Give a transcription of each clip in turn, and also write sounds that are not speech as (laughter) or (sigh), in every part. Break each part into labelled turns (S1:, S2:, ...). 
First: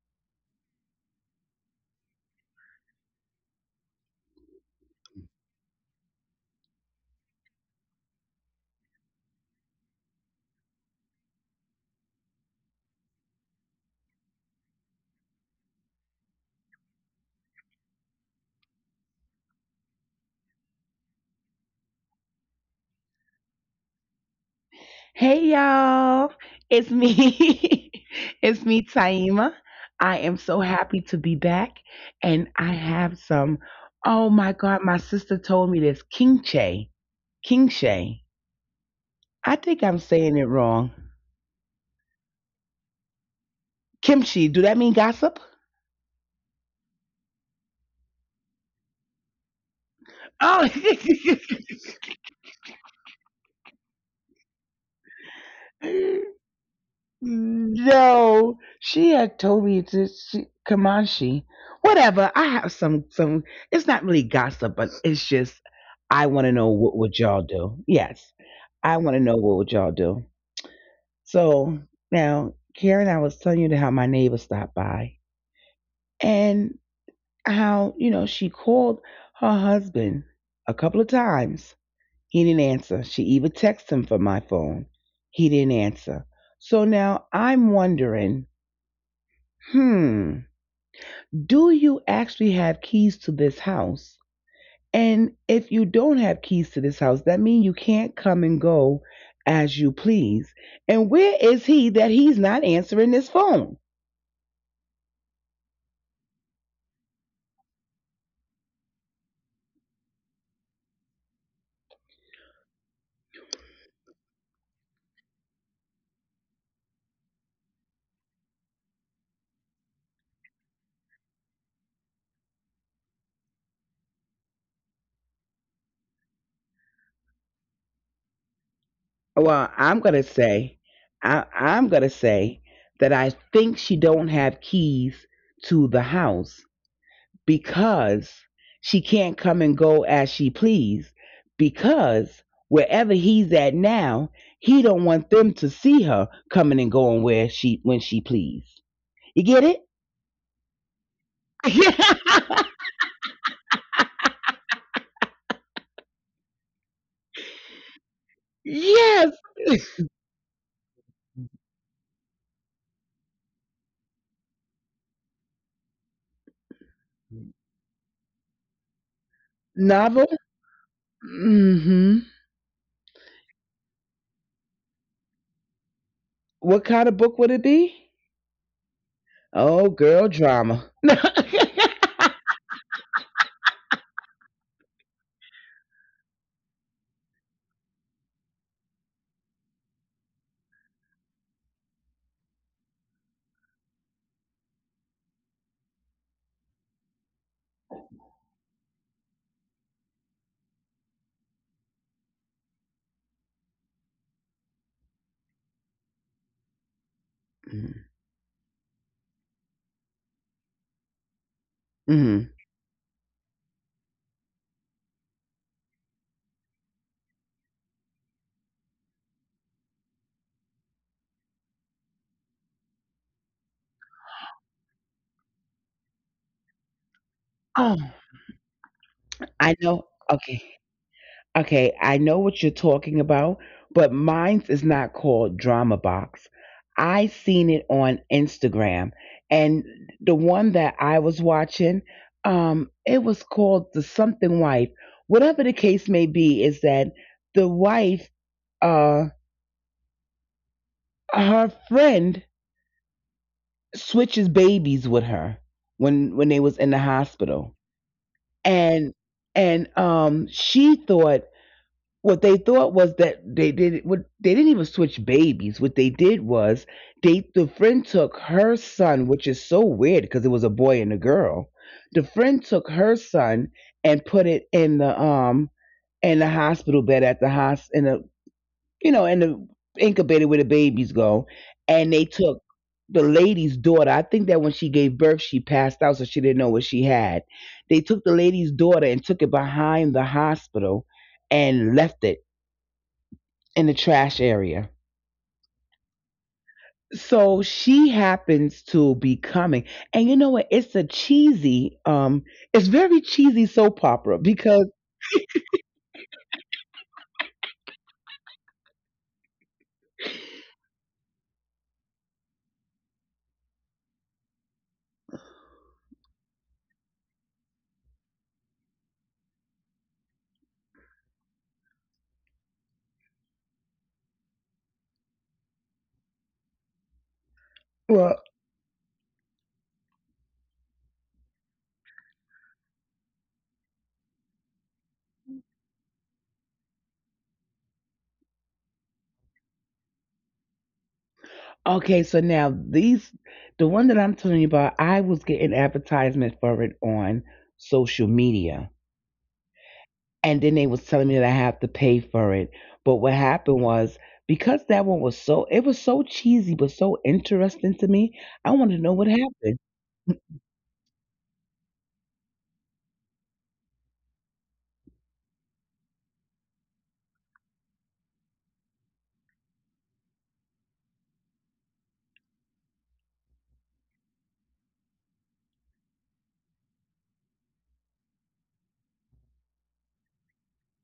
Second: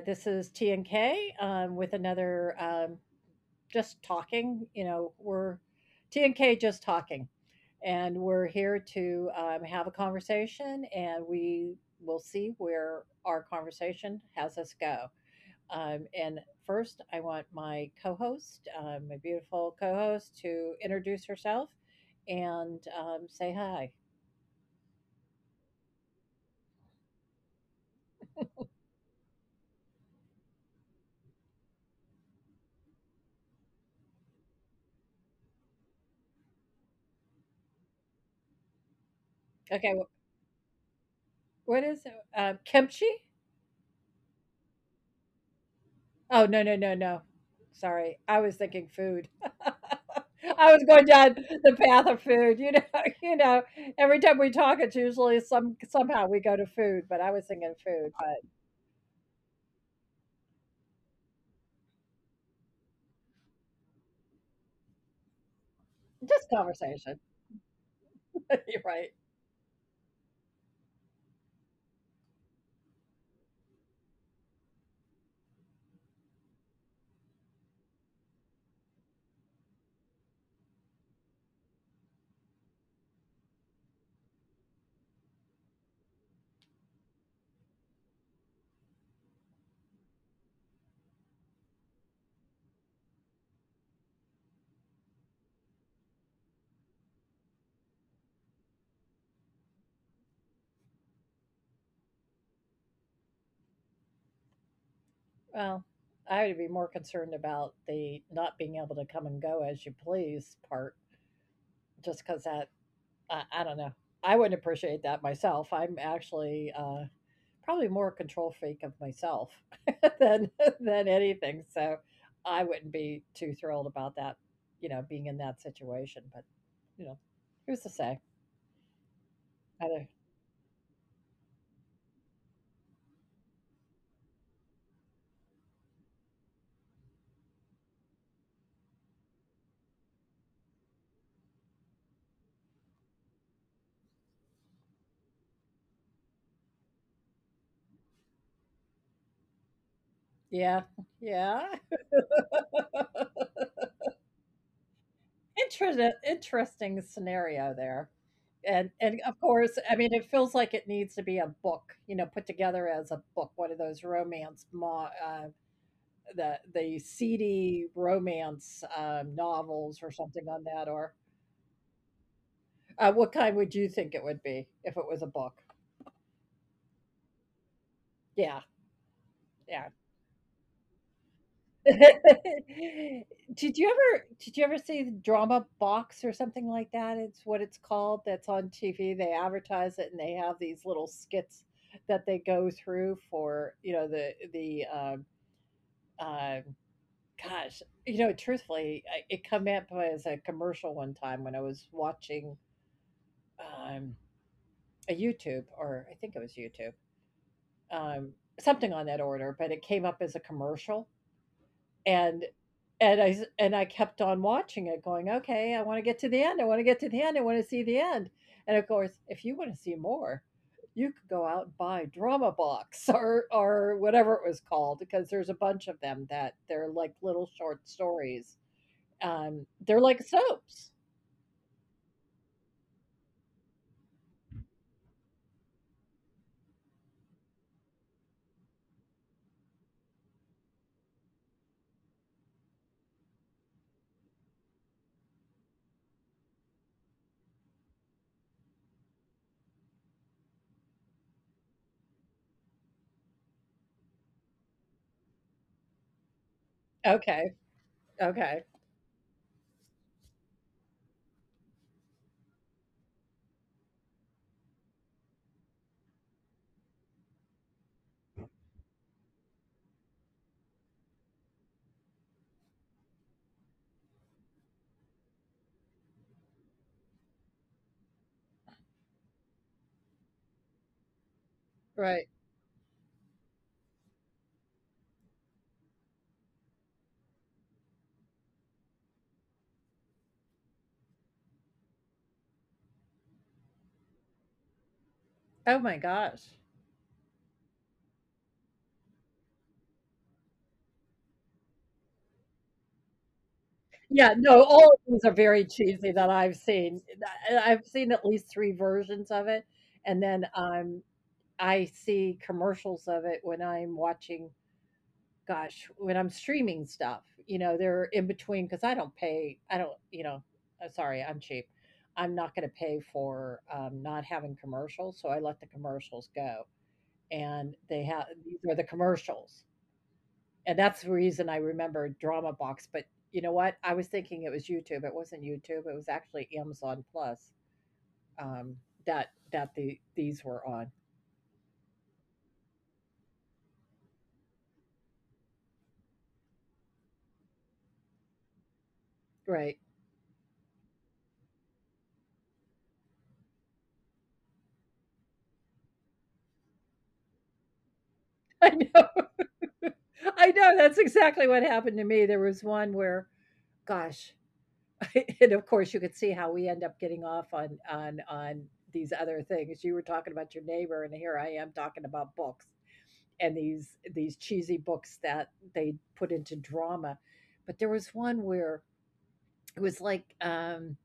S1: this is T and K with another just talking. We're T and K just talking, and we're here to have a conversation, and we will see where our conversation has us go. And first, I want my co-host, my beautiful co-host, to introduce herself and say hi.
S2: Hey y'all, it's me. (laughs) It's me, Taima. I am so happy to be back, and I have some. Oh my God, my sister told me this kimchi, kimchi. I think
S1: Okay,
S2: I'm saying it wrong.
S1: what is it? Kimchi?
S2: Kimchi. Do that mean gossip?
S1: Oh, no, no, no, no. Sorry. I was thinking food. (laughs)
S2: Oh.
S1: I was going down the path of food, (laughs) you know, every time we talk, it's usually somehow
S2: (laughs)
S1: we go to food, but I was
S2: Mm,
S1: thinking food, but
S2: no, she had told me to she, Kamashi. Whatever. I have some. It's not really gossip, but it's just I want
S1: just
S2: to know what would
S1: conversation.
S2: y'all do. Yes,
S1: (laughs) You're
S2: I
S1: right.
S2: want to know what would y'all do. So now, Karen, I was telling you how my neighbor stopped by and how she called her husband a couple of times. He didn't answer. She even texted him from my phone. He didn't answer. So now I'm wondering. hmm, do you actually have keys to this house? And if you don't have keys to this house, that means you can't come and go as you please. And where is he that he's not answering this phone?
S1: Well, I would be more concerned about the not being able to come and go as you please part, just because that, I don't know. I wouldn't appreciate that myself. I'm actually probably more a control freak of myself (laughs) than anything, so I wouldn't be too thrilled about that, being in that situation, but, you know, who's to say?
S2: Well,
S1: I don't.
S2: I'm gonna say, I'm gonna say that I think she don't have keys to the house because she can't come and go as she please because wherever he's at now he don't want them to see her coming and going where she when she please, you get it?
S1: Yeah, yeah.
S2: (laughs)
S1: (laughs) Interesting, interesting scenario there, and of
S2: Yes.
S1: course, I mean, it feels like it needs to be a book, put together as a book, one of those romance mo the seedy romance, novels or
S2: Novel.
S1: something on that or
S2: Mm-hmm.
S1: what kind would you think it would be if it was a book?
S2: What kind of book would it be?
S1: Yeah,
S2: Oh,
S1: yeah.
S2: girl drama. (laughs)
S1: (laughs) Did you ever see the drama box or something like that? It's what it's called that's on TV. They advertise it and they have these little skits that they go through for, the uh, gosh, truthfully, it come up as a commercial one time when I was watching um a YouTube, or I think it was YouTube,
S2: Mm-hmm.
S1: um, something on that order, but it came up as a commercial, and and I kept on watching it, going, okay, I want to get to the end. I want to get to the end. I want to see the end. And of course, if you want to see more, you could go out and buy Drama Box (laughs) or whatever it was called, because there's a bunch of them that they're like little short
S2: Oh,
S1: stories. Um,
S2: I
S1: they're
S2: know.
S1: like
S2: okay
S1: soaps.
S2: Okay, I know what you're talking about, but mine's is not called Drama Box. I seen it on Instagram, and the one that I was watching, it was called the Something Wife. Whatever the case may be, is that the wife, uh, her friend switches babies with her when they was in the
S1: Okay,
S2: hospital,
S1: okay,
S2: and she thought what they thought was that they did what they didn't even switch babies. What they did was the friend took her son, which is so weird because it was a boy and a girl. The friend took her son and put it in the hospital bed at the hos in the in the incubator where the babies go, and
S1: right.
S2: they took the lady's daughter. I think that when she gave birth, she passed out, so she didn't know what she had. They took the lady's daughter and took it behind the hospital and left it in the trash area.
S1: Oh my gosh.
S2: So she happens to be coming. And you know what? It's a cheesy, it's very cheesy soap
S1: Yeah,
S2: opera
S1: no, all of
S2: because,
S1: these are very cheesy that I've seen. I've seen at least 3 versions of it, and then, I see commercials of it when I'm watching gosh, when I'm streaming stuff, they're in between because I don't pay, I don't you know, sorry, I'm cheap. I'm not gonna pay for, not having commercials, so I let the commercials go, and they have
S2: well,
S1: these are the commercials. And that's the reason I remember Drama Box. But you know what? I was thinking it was YouTube. It wasn't YouTube. It was actually Amazon Plus, um, that these were on.
S2: okay, so now the one that I'm telling you about, I was getting advertisement for it on social media.
S1: Right.
S2: And then they was telling me that I have to pay for it. But what happened was because that one was so it was so cheesy but so interesting to me, I wanted to
S1: I
S2: know what
S1: know.
S2: happened. Mm.
S1: (laughs) I know. That's exactly what happened to me. There was one where, gosh, (laughs) and of course you could see how we end up getting off on these other things. You were talking about your neighbor, and here I am talking about books and these cheesy books that they put into drama. But there was one where it was like,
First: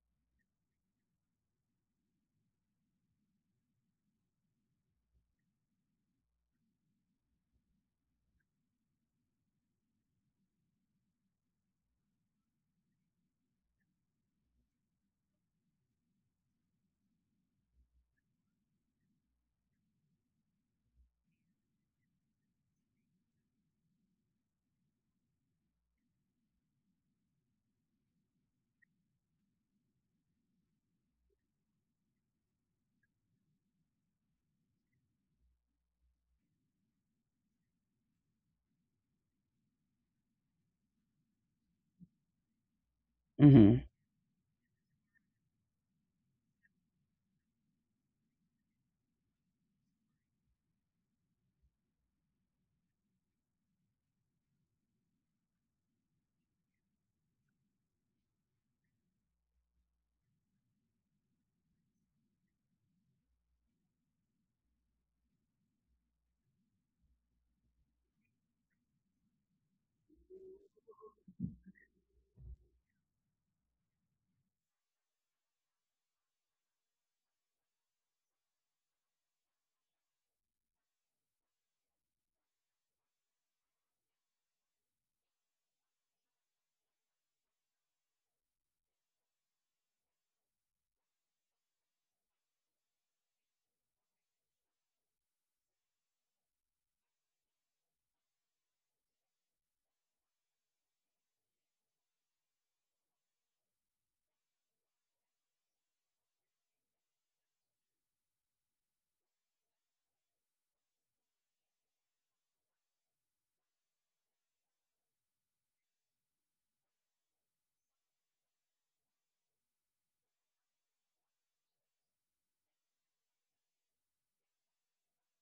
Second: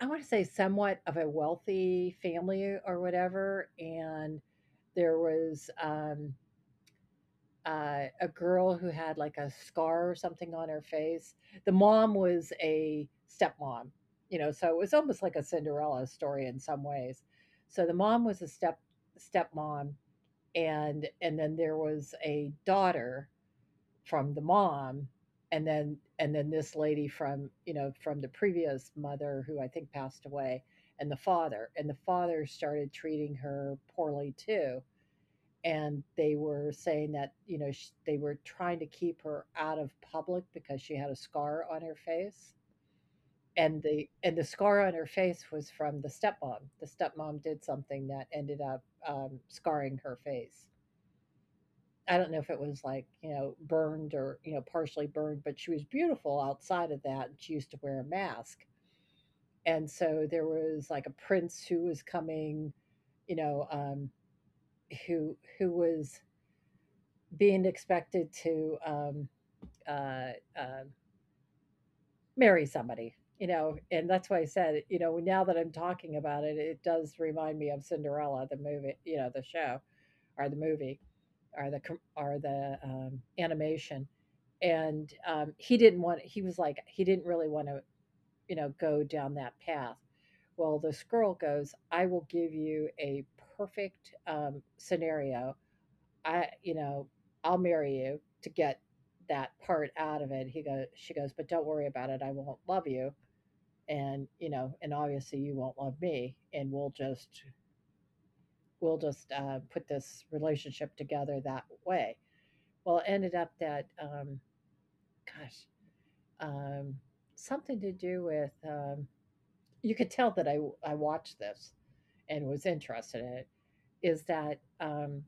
S1: I wanna say somewhat of a wealthy family or whatever, and there was, a girl who had, like, a scar or something on her face. The mom was a stepmom, so it was almost like a Cinderella story in some ways. So the mom was a stepmom, and then there was a daughter from the mom, and then this lady from, from the previous mother, who I think passed away. And the father started treating her poorly too. And they were saying that, you know sh they were trying to keep her out of public because she had a scar on her face. and
S2: Mhm.
S1: the and the scar on her face was from the stepmom. The stepmom did something that ended up scarring her face. I don't know if it was like, burned or, partially burned, but she was beautiful outside of that. And she used to wear a mask. And so there was like a prince who was coming, you know, um, who was being expected to uh, uh, marry somebody, and that's why I said, now that I'm talking about it, it does remind me of Cinderella, the movie, the show or the movie or the animation. And he didn't want, he was like, he didn't really want to go down that path. Well, this girl goes, I will give you a perfect scenario, i you know I'll marry you to get that part out of it. He goes She goes, but don't worry about it, I won't love you, and obviously you won't love me, and we'll just put this relationship together that way. Well, it ended up that, gosh, um, something to do with, you could tell that I watched this and was interested in it, is that,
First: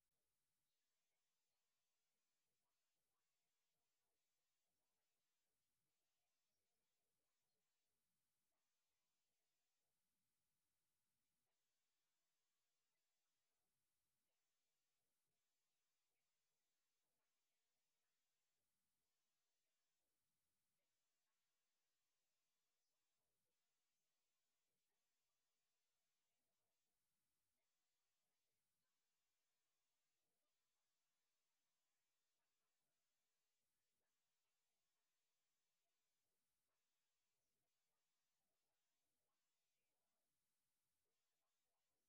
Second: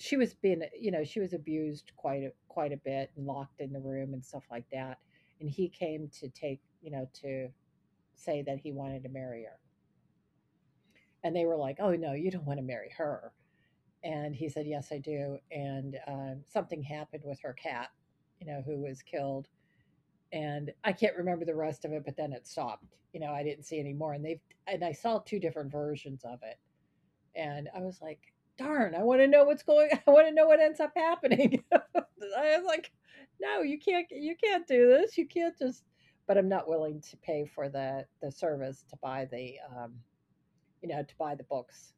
S1: she was abused quite a, quite a bit and locked in the room and stuff like that. And he came to take you know to say that he wanted to marry her. And they were like, oh no, you don't want to marry her. And he said, yes, I do. And something happened with her cat, who was killed. And I can't remember the rest of it, but then it stopped. You know, I didn't see any more. And they've and I saw two different versions of it. And I was like, darn, I want to know what's going (laughs) I want to know what ends up happening. (laughs) I was like, no, you can't do this. You can't just, but I'm not willing to pay for the service to buy the books,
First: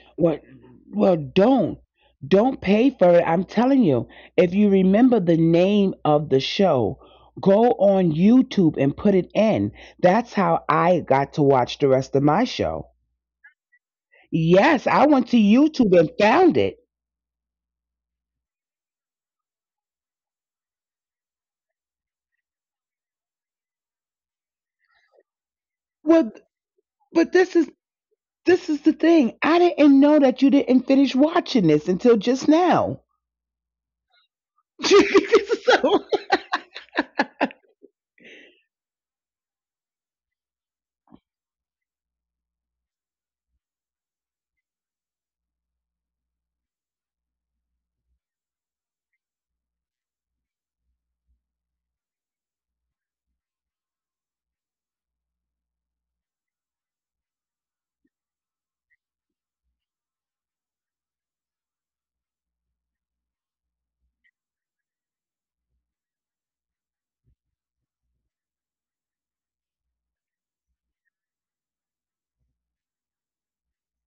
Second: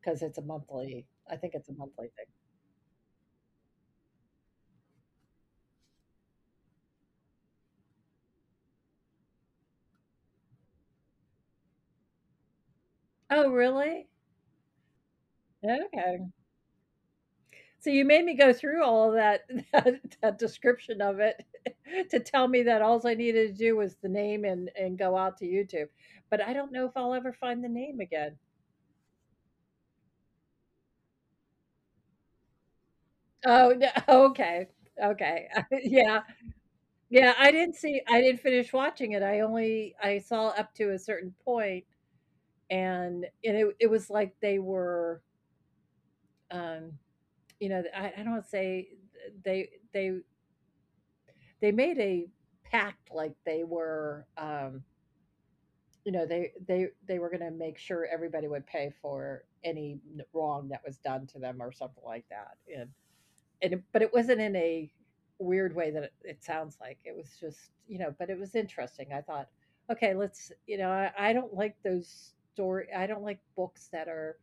S1: because it's
S2: Well,
S1: a monthly
S2: well,
S1: I think it's a
S2: don't
S1: monthly thing.
S2: don't pay for it. I'm telling you, if you remember the name of the show, go on YouTube and put it in. That's how I got to watch the rest of my show.
S1: Oh, really?
S2: Yes, I went to YouTube
S1: Okay.
S2: and found it.
S1: So you made me go through all of that (laughs) that description of it (laughs) to tell me that all I needed to do was the name and go out to YouTube, but I
S2: Well,
S1: don't know if I'll ever find
S2: but
S1: the
S2: this
S1: name
S2: is
S1: again.
S2: this is the thing. I didn't know that you didn't finish watching this until just now.
S1: Oh, no, okay. Okay.
S2: (laughs)
S1: (laughs) Yeah.
S2: So,
S1: Yeah, I didn't see, I didn't finish watching it. I only, I saw up to a certain point, and it was like they were, um I don't say, they they they made a pact, like they were, they were gonna make sure everybody would pay for any wrong that was done to them or something like that. And but it wasn't in a weird way that it sounds like. It was just, but it was interesting. I thought, okay, let's, I don't like those story, I don't like books that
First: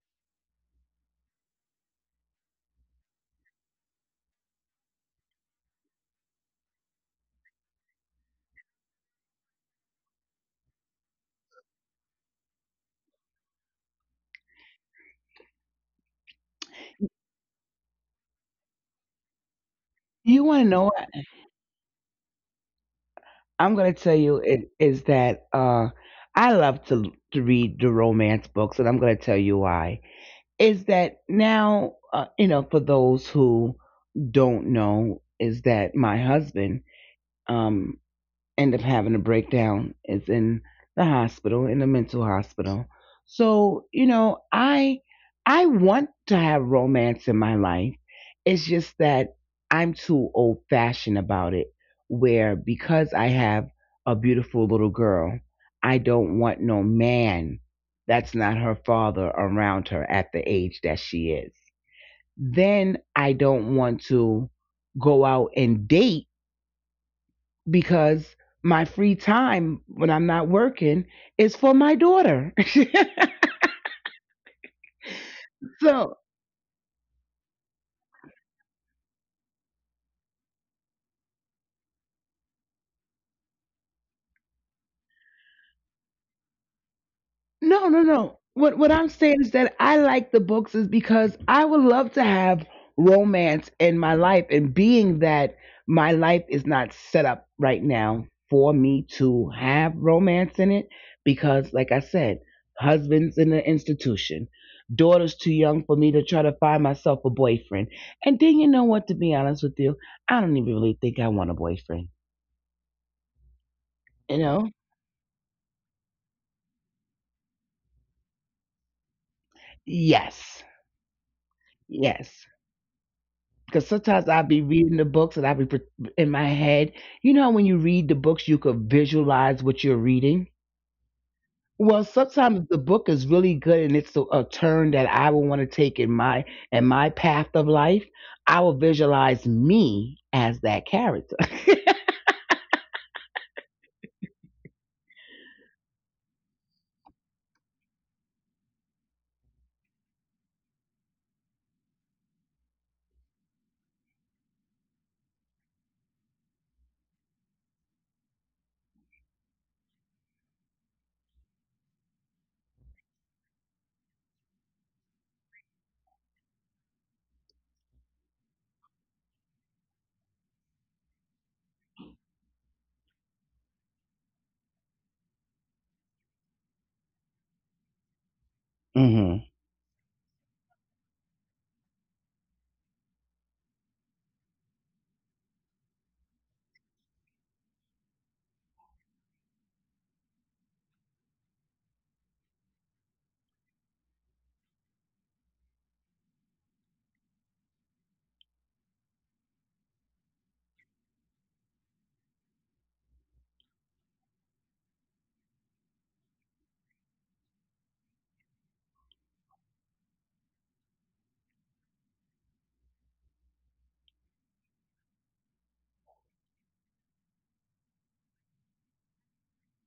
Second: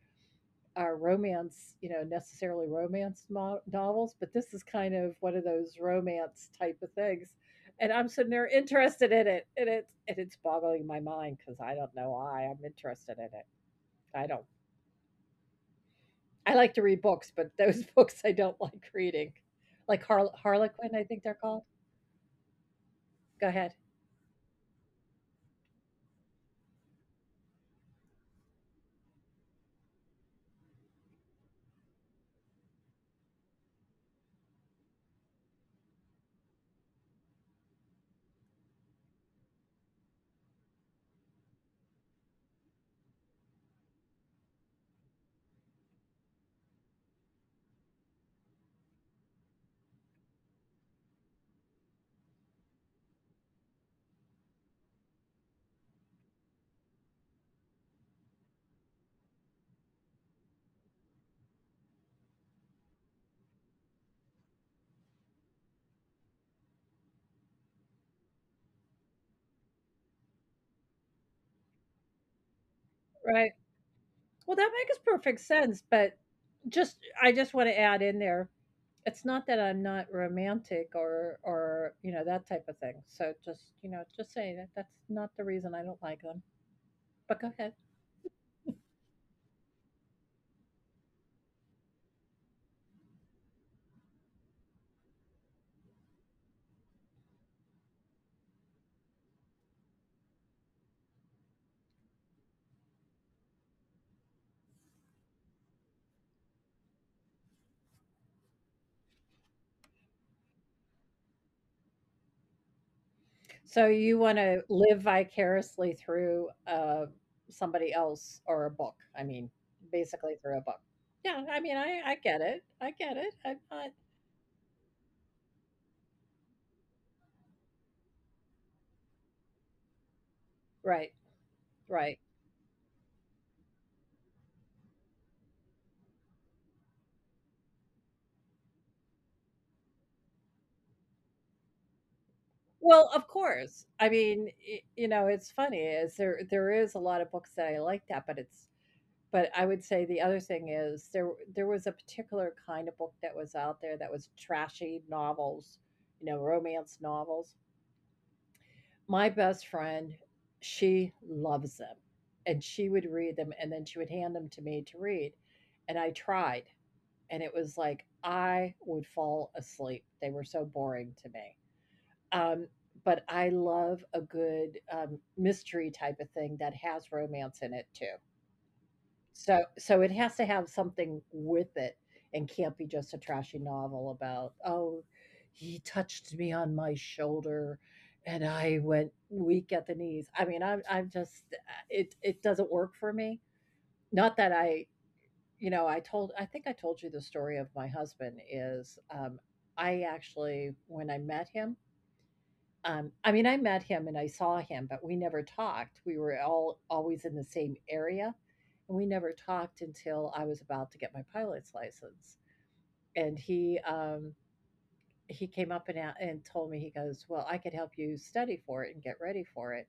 S1: are romance, necessarily romance novels, but this is kind of one of those romance type of things. And I'm sitting there interested in it, and it's boggling my mind because I don't know why I'm interested in it. I don't. I like to read books, but those (laughs) books I don't like reading,
S2: you
S1: like
S2: want to know?
S1: Harlequin, I think they're called.
S2: I'm gonna
S1: Go
S2: tell
S1: ahead.
S2: you it is that I love to read the romance books, and I'm gonna tell you why. Is that now, for those who don't know, is that my husband. um end up having a breakdown. Is in the hospital, in the mental hospital. So, I want to have romance in my life. It's just that I'm too old fashioned about it where because I have a beautiful little girl, I don't want no man that's not her father around her at the age that she is. Then I don't want to go out and date because my free time when I'm not working is for my daughter.
S1: Right. Well, that makes perfect
S2: (laughs)
S1: sense,
S2: So,
S1: but just, I just want to add in there, it's not that I'm not romantic or that type of thing. So just, just say that that's not the reason I don't like them. But go
S2: no, no,
S1: ahead.
S2: no. What I'm saying is that I like the books is because I would love to have romance in my life and being that my life is not set up right now for me to have romance in it because like I said, husband's in the institution. Daughter's too young for me to try to find myself a boyfriend. And then you know what, to be honest with you, I don't even really think I want a boyfriend.
S1: So
S2: You
S1: you want
S2: know?
S1: to live vicariously through somebody else or a book. I mean,
S2: Yes.
S1: basically through a book. Yeah, I mean,
S2: Yes.
S1: I get it. I get it.
S2: Because
S1: I'm
S2: sometimes
S1: not.
S2: I'll be reading the books and I'll be in my head. You know, how when you read the books, you could visualize what you're reading.
S1: Right.
S2: Well,
S1: Right.
S2: sometimes the book is really good and it's a turn that I will want to take in my path of life. I will visualize me as that character.
S1: Well, of course. I mean, it's funny, is there is a lot of books that I like that, but it's. But I would say the other thing is there was a particular kind of book that was out there that was trashy novels, romance novels. My best friend, she loves them. And she would read them and then she would hand them to me to read. And I tried. And it was like I would fall asleep. They were so boring to me. Um, but I love a good mystery type of thing that has romance in it too.
S2: (laughs) Hmm.
S1: So it has to have something with it and can't be just a trashy novel about, "Oh, he touched me on my shoulder and I went weak at the knees." I mean, I'm just it doesn't work for me. Not that I, you know, I told I think I told you the story of my husband is, I actually when I met him I mean, I met him and I saw him, but we never talked. We were all always in the same area, and we never talked until I was about to get my pilot's license. And he came up and and told me he goes, "Well, I could help you study for it and get ready for it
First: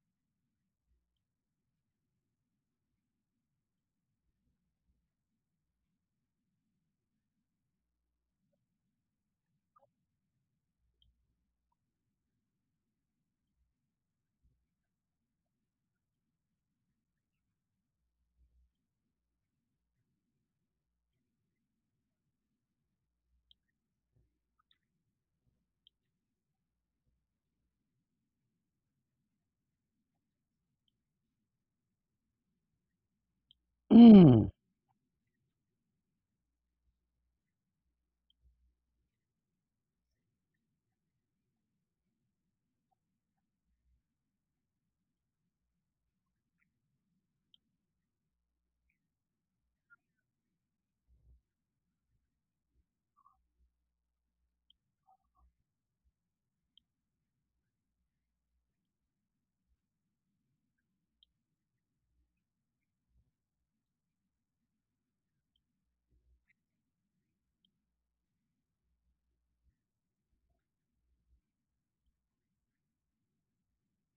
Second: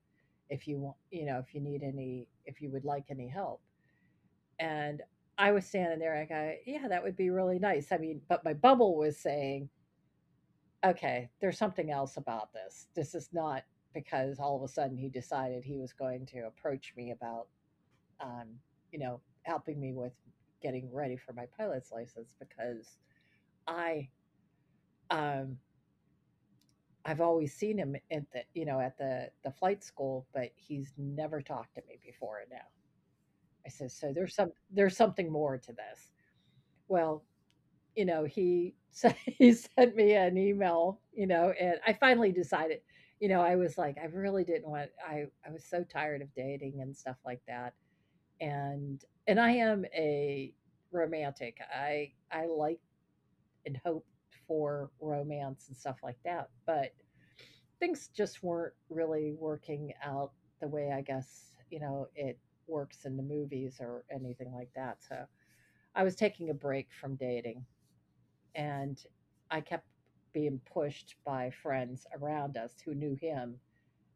S1: if you want, if you need any, if you would like any help." And I was standing there, I go, "Yeah, that would be really nice." I mean, but my bubble was saying, okay, there's something else about this. This is not because all of a sudden he decided he was going to approach me about, um, helping me with getting ready for my pilot's license because I, um, I've always seen him at the, you know, at the flight school, but he's never talked to me before now. I said, so there's
S2: Mm.
S1: some there's something more to this. Well, he sent (laughs) he sent me an email, and I finally decided, I was like, I really didn't want I was so tired of dating and stuff like that. And I am a romantic. I like and hope for romance and stuff like that, but things just weren't really working out the way I guess, it works in the movies or anything like that. So I was taking a break from dating. And I kept being pushed by friends around us who knew him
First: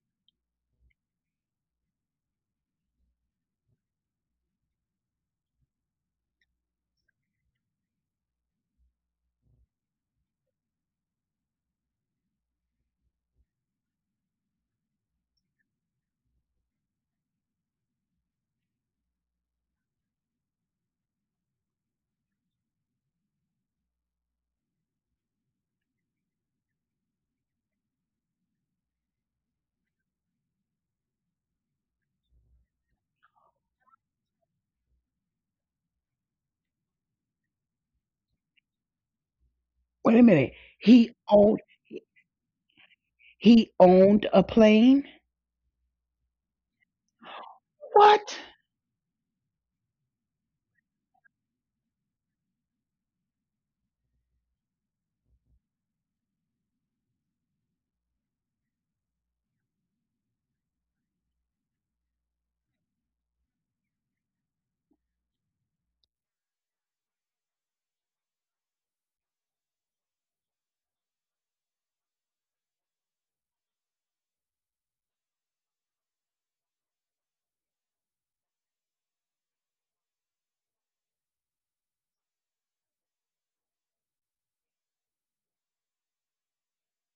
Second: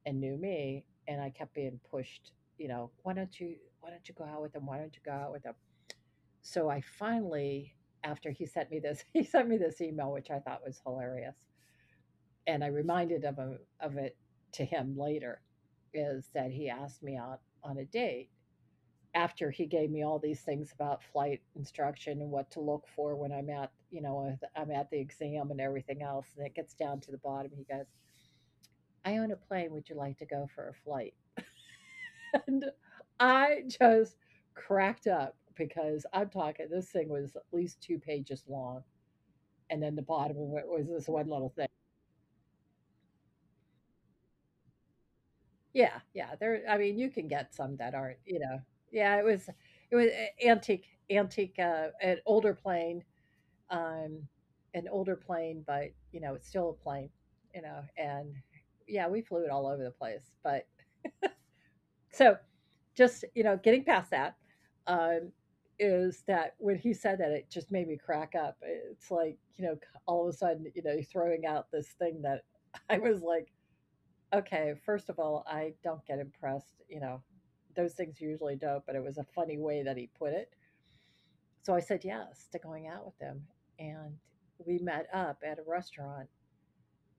S1: and knew me. And I kept being pushed, you know, why don't you, why don't you go out with him? Why don't you go out with him? So I finally, after he sent me this, (laughs) he sent me this email, which I thought was hilarious. And I reminded of him of it to him later, is that he asked me out on a date after he gave me all these things about flight instruction and what to look for when I'm at the exam and everything else, and it gets down to the bottom, he goes, I own a plane. Would you like to go for a flight? (laughs) And I just cracked up because I'm talking, this thing was at least two pages long. And then the
S2: Wait a
S1: bottom
S2: minute.
S1: of it was this
S2: He
S1: one little
S2: owned
S1: thing.
S2: he owned a plane.
S1: Yeah. Yeah. There, I mean, you can get some that aren't,
S2: What?
S1: yeah, it was eh, antique, antique, uh, an older plane um, an older plane, but it's still a plane, and yeah, we flew it all over the place. But so just, getting past that, um, is that when he said that, it just made me crack up. It's like, all of a sudden, throwing out this thing that (laughs) I was like, okay, first of all, I don't get impressed, those things usually don't, but it was a funny way that he put it. So I said yes to going out with them. And we met up at a restaurant.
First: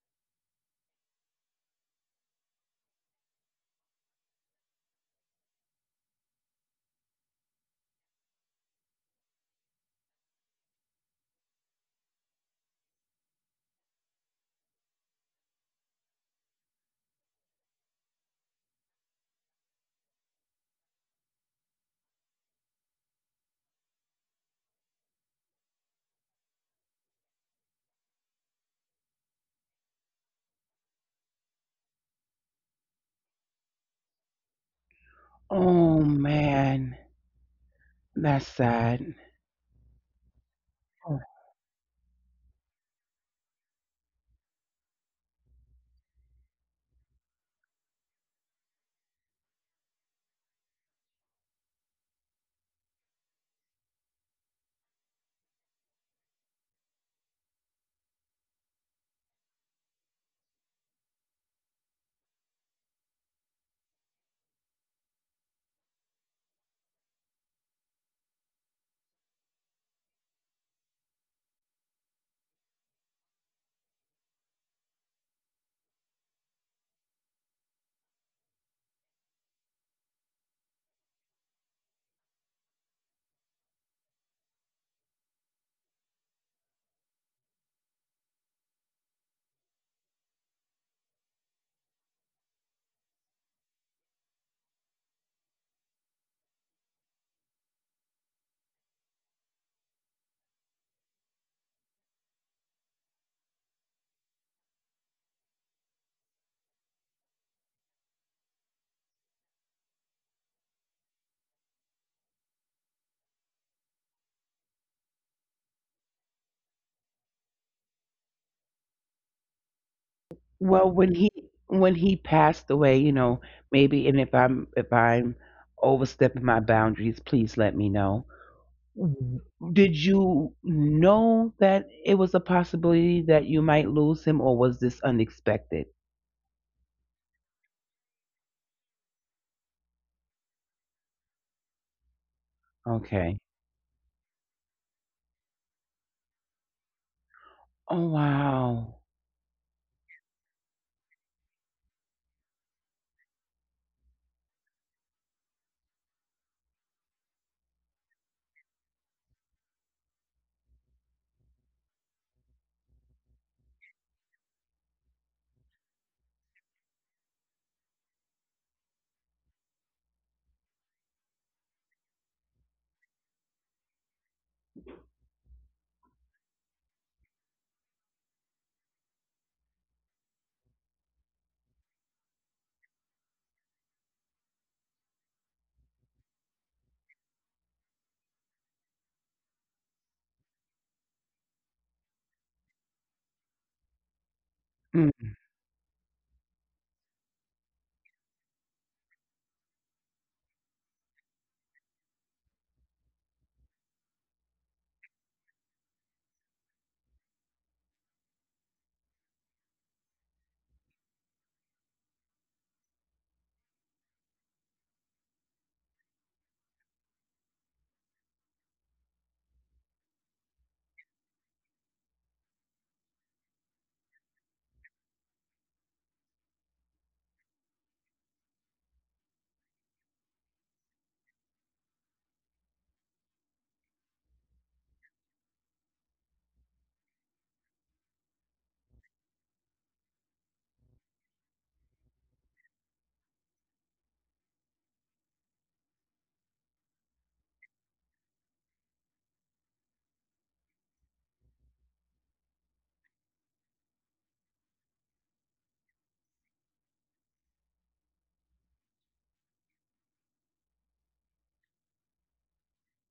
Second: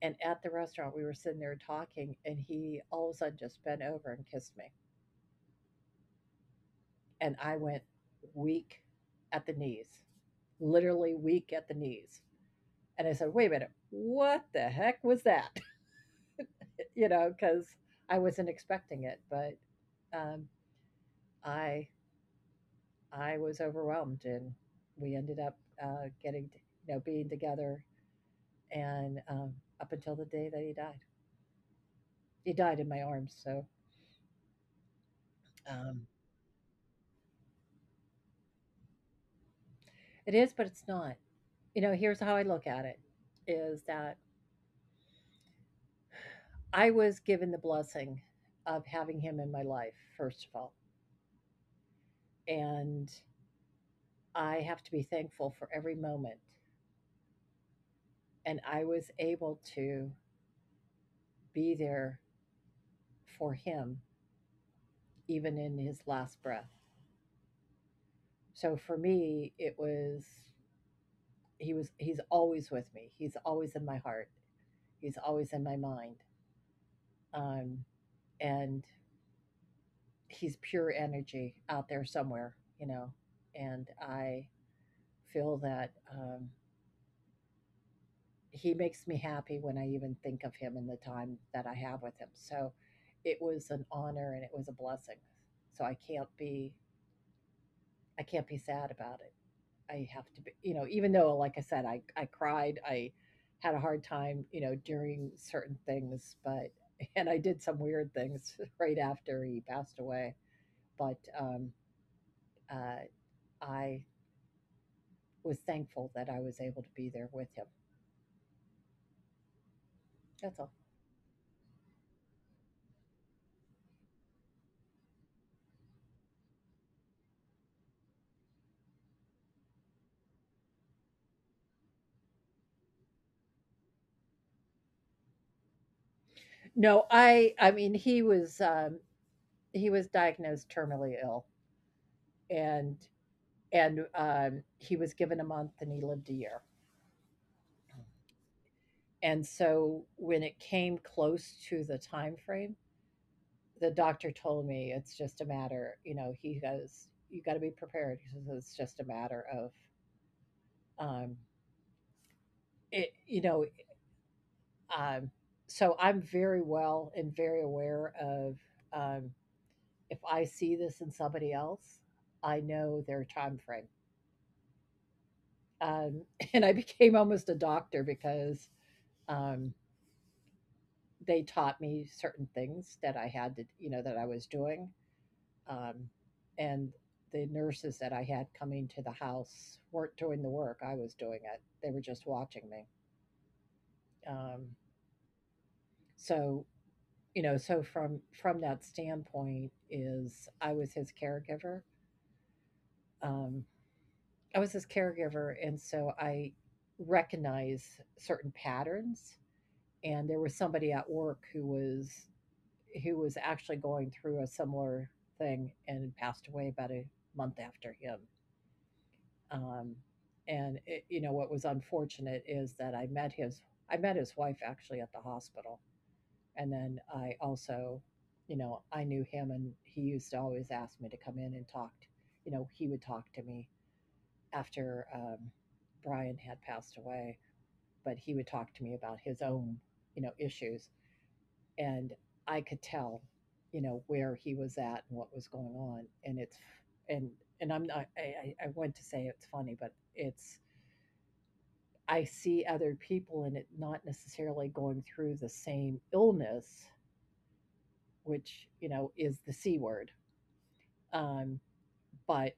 S1: And at the restaurant, we were sitting there talking, and he all of a sudden just bent over and kissed me. And I went weak at the knees, literally weak at the knees. And I said, wait a minute, what the heck was that? (laughs) Because I wasn't expecting it, but um, I I was overwhelmed, and we ended up uh, getting, being together and up until the day that he died. He died in my arms, so
S2: Oh
S1: um,
S2: man, that's sad.
S1: (sighs) it is, but it's not. Here's how I look at it: is that I was given the blessing of having him in my life, first of all, and I have to be thankful for every moment. And I was able to be there for him, even in his last breath. So for me, it was he was he's always with me. He's always in my heart. He's always in my mind um, and he's pure energy out there somewhere. And I feel that he makes me happy when I even think of him and the time that I have with him. So it was an honor and it was a blessing. So I can't be sad about it. I have to be, even though, like I said, I cried, I had a hard time, during certain things, but (laughs) and I did some weird things (laughs) right after he passed away. But uh, I was thankful that I was able to be there with him. That's all.
S2: Well, when he passed away, you know, maybe and if I'm overstepping my boundaries, please let me know. W- Did you know that it was a possibility that you might lose him, or was this unexpected?
S1: No, I mean he was diagnosed terminally ill and
S2: Okay.
S1: and he was given a month and he lived a year.
S2: Oh wow.
S1: And so when it came close to the time frame, the doctor told me it's just a matter, he goes, you got to be prepared. He says it's just a matter of um it you know, um so I'm very well and very aware of um if I see this in somebody else, I know their time frame. Um, (laughs) and I became almost a doctor because um, they taught me certain things that I had to, that I was doing. Um, and the nurses that I had coming to the house weren't doing the work; I was doing it. They were just watching me. Um,
S2: Mm.
S1: so, so from that standpoint, is I was his caregiver. Um, I was his caregiver, and so I recognize certain patterns. And there was somebody at work who was actually going through a similar thing and passed away about a month after him. Um, and it, you know what was unfortunate is that I met his wife actually at the hospital, and then I also, I knew him, and he used to always ask me to come in and talk. He would talk to me after Brian had passed away, but he would talk to me about his own, issues, and I could tell, where he was at and what was going on, and it's and and I'm not I want to say it's funny, but it's I see other people and it not necessarily going through the same illness, which is the c word, um, but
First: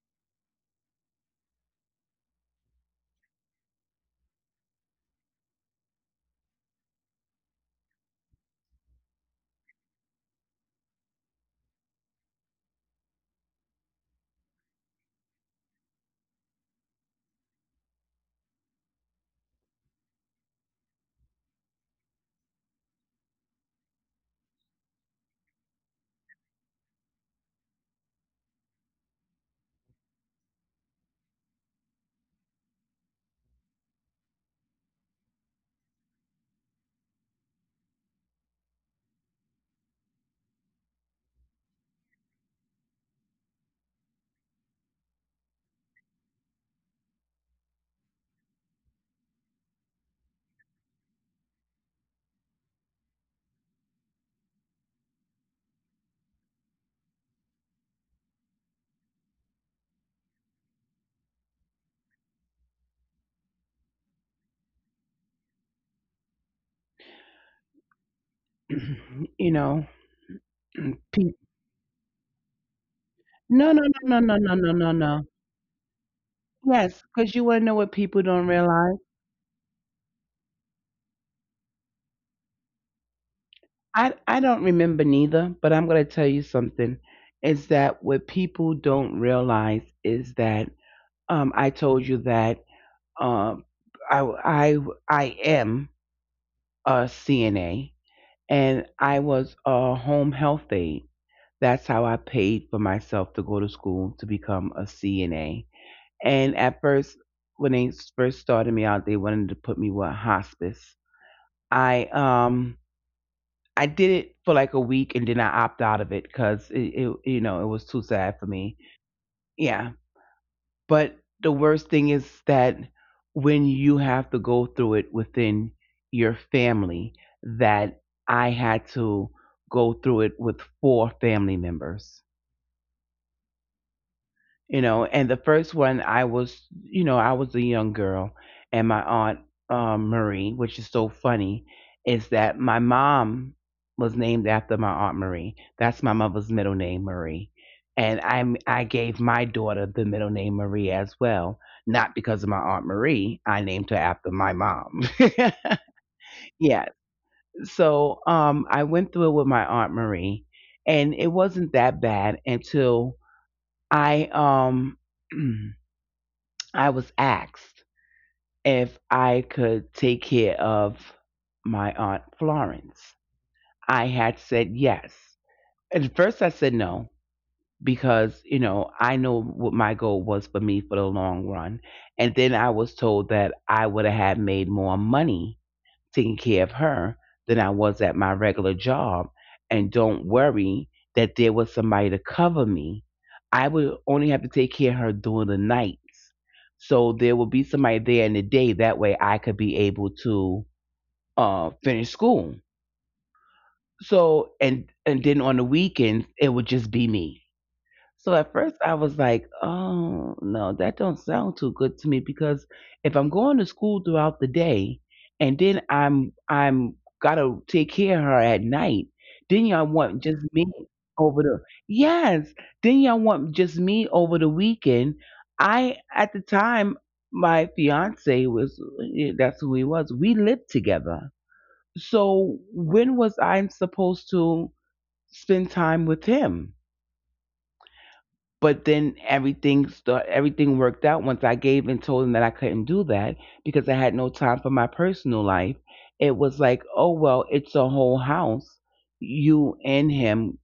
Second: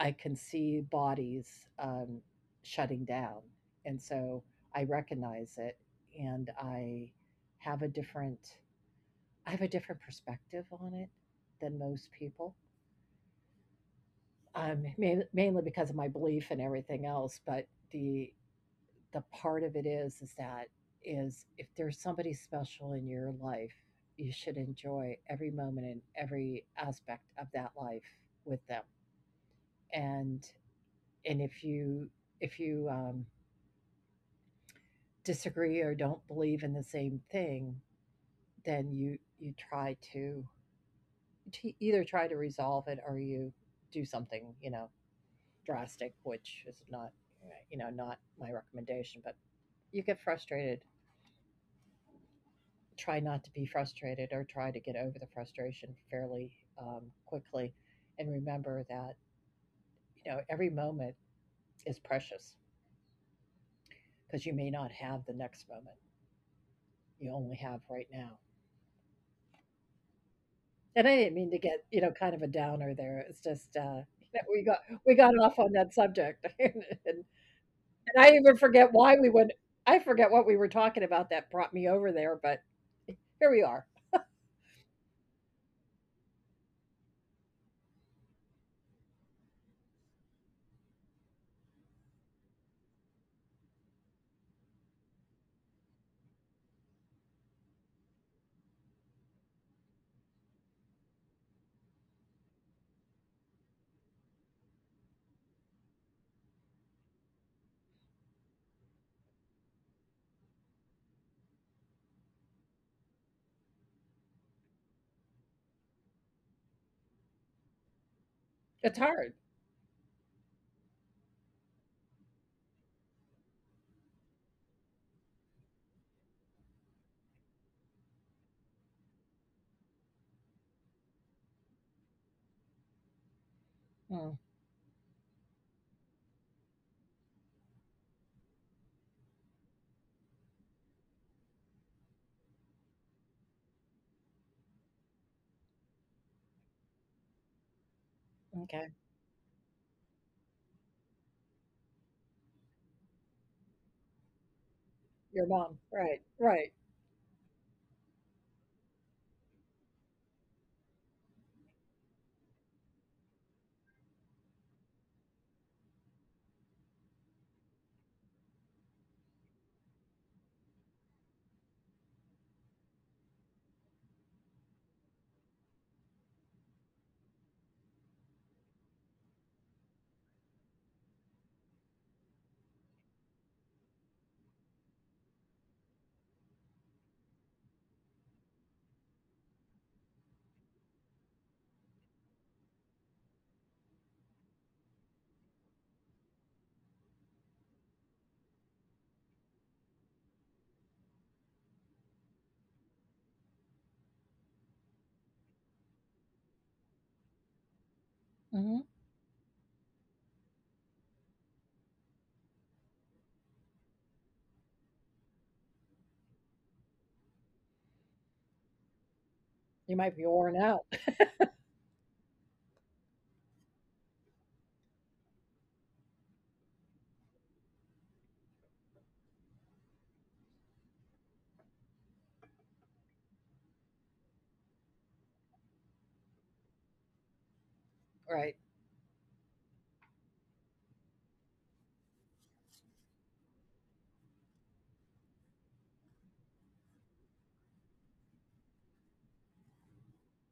S1: I can see bodies shutting down. And so I recognize it and have a different I have a different perspective on it than most people. Mainly because of my belief and everything else, but the the part of it is that is if there's somebody special in your life, you should enjoy every moment and every aspect of that life with them. And and if you disagree or don't believe in the same thing, then you try to either try to resolve it or you do something drastic, which is not my recommendation. But you get frustrated. Try not to be frustrated or try to get over the frustration fairly quickly, and remember that every moment is precious because you may not have the next moment. You only have right now.
S2: (clears throat) you know, (clears throat)
S1: And I
S2: pe-
S1: didn't mean to get, kind of a downer there. It's
S2: no, no,
S1: just,
S2: no, no,
S1: (laughs)
S2: no,
S1: you know,
S2: no, no,
S1: we got
S2: no, no.
S1: we got off on that subject, (laughs) and,
S2: Yes, because
S1: and
S2: you want to know what people
S1: I
S2: don't
S1: even
S2: realize.
S1: forget why we went. I forget what we were talking about that brought me over there, but here we are.
S2: I don't remember neither, but I'm going to tell you something. Is that what people don't realize is that, I told you that, um, I I I am a CNA and I was a home health aide. That's how I paid for myself to go to school to become a CNA. And at first, when they first started me out, they wanted to put me with hospice. I um I did it for like a week and then I opt out of it because it was too sad for me.
S1: It's hard.
S2: Yeah. But the worst thing is that when you have to go through it within your family, that I had to go through it with four family members.
S1: Mm.
S2: And the first one, I was a young girl, and my aunt, Marie, which is so funny, is that my mom was named after my aunt Marie. That's my mother's middle name, Marie. And I
S1: Okay,
S2: gave my daughter the middle name Marie as well, not because of my aunt Marie. I named her after my mom.
S1: your mom, right,
S2: (laughs)
S1: right.
S2: Yeah. So I went through it with my aunt Marie, and it wasn't that bad until I (clears throat) I was asked if I could take care of my aunt Florence. I had said yes. At first, I said no because, I know what my goal was for me for the long run. And then I was told that I would have had made more money taking care of her than I was at my regular job. And don't worry that there was somebody to cover me. I would only have to take care of her during the nights. So there would be somebody there in the day. That way I could be able to finish school. So, and then on the weekends, it would just be me. So at first
S1: Hmm.
S2: I was like, oh no, that don't sound too good to me because if I'm going to school throughout the day and then I'm gotta take care of her at night, then y'all
S1: You might
S2: want
S1: be
S2: just
S1: worn
S2: me
S1: out,
S2: over the yes, then y'all want just me over the weekend. I at the time my fiance was, that's who he was. We lived together. So when was I supposed to spend time with him?
S1: (laughs) right?
S2: But then everything worked out once I gave and told him that I couldn't do that because I had no time for my personal life. It was like, oh well, it's a whole house, you and him,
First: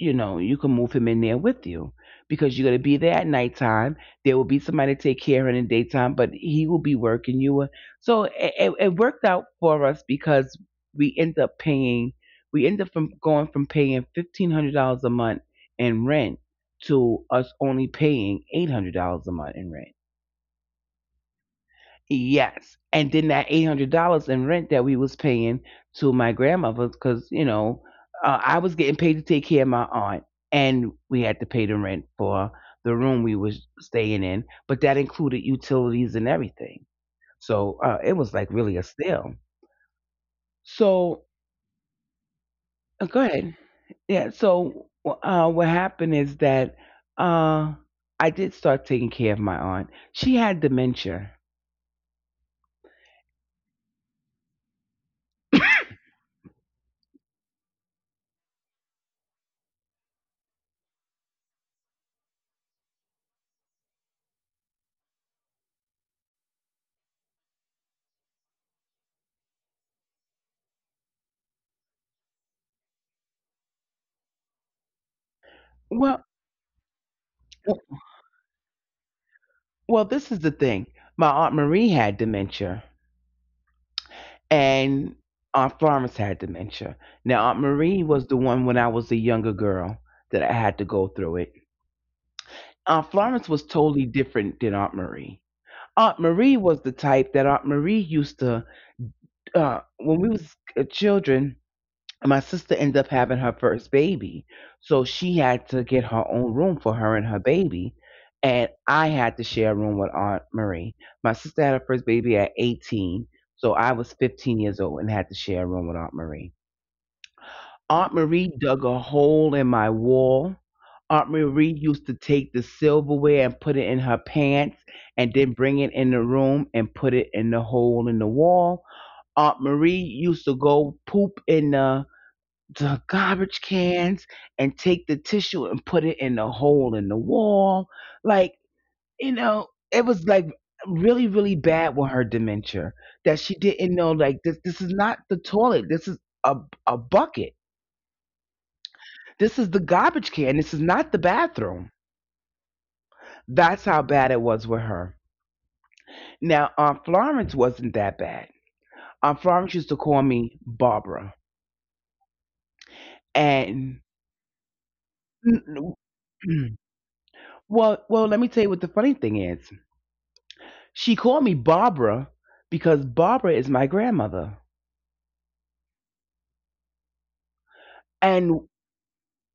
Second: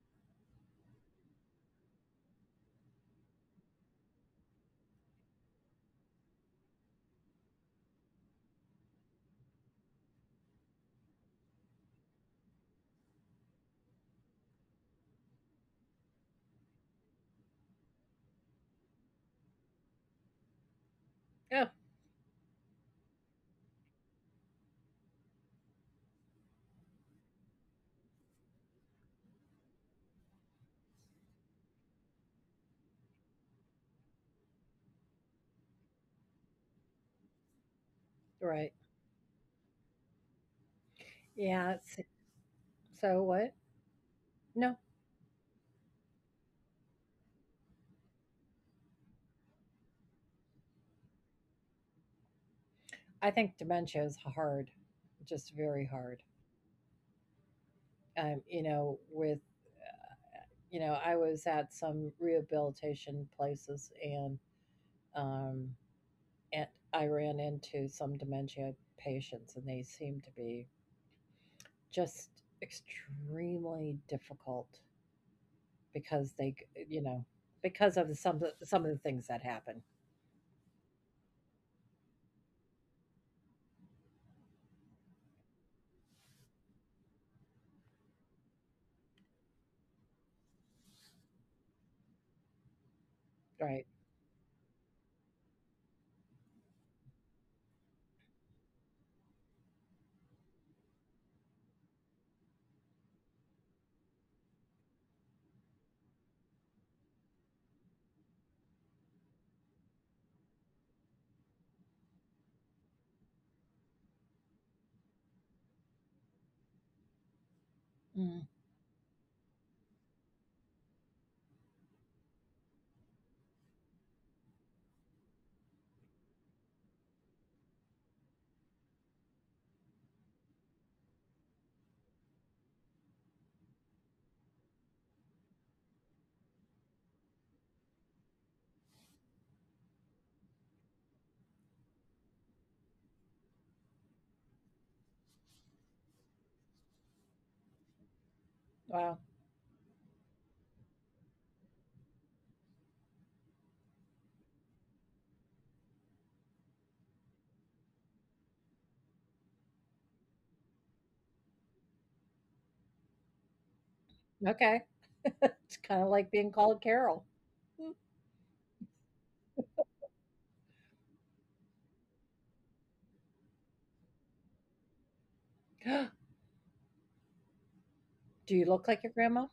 S2: you can move him in there with you because you're going to be there at nighttime. There will be somebody to take care of in the daytime, but he will be working you. So it worked out for us because we end up paying, we end up from going from paying $1,500 a month in rent to us only paying $800 a month in rent.
S1: Yeah,
S2: Yes. And then that $800 in rent that we was paying to my grandmother, because I was getting paid to take care of my aunt, and we had to pay the rent for the room we was staying in, but that included utilities and everything. So it was like
S1: right.
S2: really a steal. So
S1: Yeah. It's,
S2: go
S1: so
S2: ahead.
S1: what?
S2: Yeah.
S1: No,
S2: So what happened is that uh, I did start taking care of my aunt. She had dementia.
S1: I think dementia is hard, just very hard. Um, you know, with I was at some rehabilitation places and Um, and I ran into some dementia patients, and they seem to be just extremely difficult
S2: Well,
S1: because they, g- you know, because of some of the things that happen.
S2: This is the thing. My Aunt Marie had dementia, and Aunt Florence had dementia. Now, Aunt Marie was the one when I was a younger girl that I had to go through it. Aunt Florence was
S1: Right.
S2: totally different than Aunt Marie. Aunt Marie was the type that Aunt Marie used to, when we was children, my sister ended up having her first baby. So she had to get her own room for her and her baby. And I had to share a room with Aunt Marie. My sister had her first baby at 18. So I was 15 years old and had to share a room with Aunt Marie. Aunt
S1: Mm.
S2: Marie dug a hole in my wall. Aunt Marie used to take the silverware and put it in her pants and then bring it in the room and put it in the hole in the wall. Aunt Marie used to go poop in the garbage cans and take the tissue and put it in the hole in the wall. Like, you know, it was like really, really bad with her dementia that she didn't know, like, this is not the toilet. This is a a bucket.
S1: Wow.
S2: This is the garbage can. This is not the bathroom. That's how bad it was with her. Now, Aunt Florence wasn't that bad. Aunt Florence used to call me Barbara. And
S1: Okay. It's kind of
S2: (clears throat)
S1: like being called Carol. Mm.
S2: Well, let me tell you what the funny thing is. She called me Barbara because Barbara is my grandmother.
S1: (gasps) Do
S2: And
S1: you look like your grandma?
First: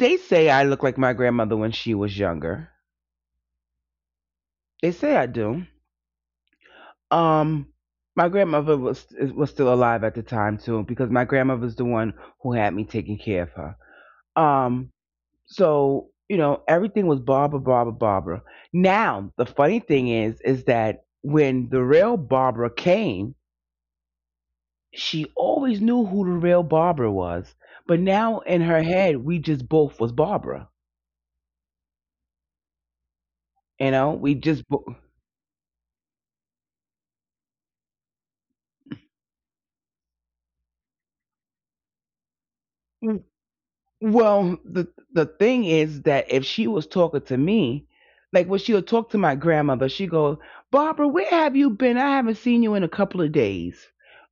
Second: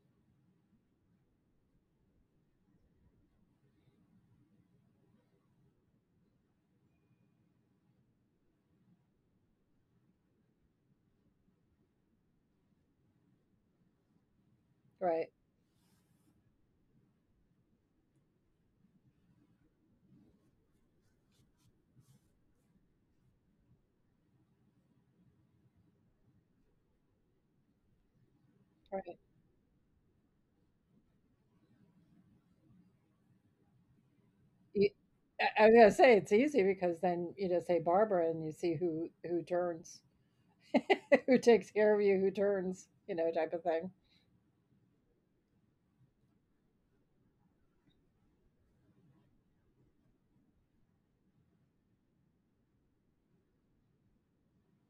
S2: they say I look like my grandmother when she was younger. They say I do. Um, my grandmother was still alive at the time too, because my grandmother's the one who had me taking care of her. Um,
S1: Right.
S2: so, you know, everything was Barbara, Barbara, Barbara. Now the funny thing is that when the real Barbara came, she always knew who the real Barbara was, but now in her
S1: Right.
S2: head we just both was Barbara. You know,
S1: You, I was gonna say it's easy because then you just say Barbara, and you see who turns, (laughs) who takes care of you, who turns, type of thing.
S2: well the thing is that if she was talking to me, like when she would talk to my grandmother, she go, Barbara, where have you been? I haven't seen you in a couple of days.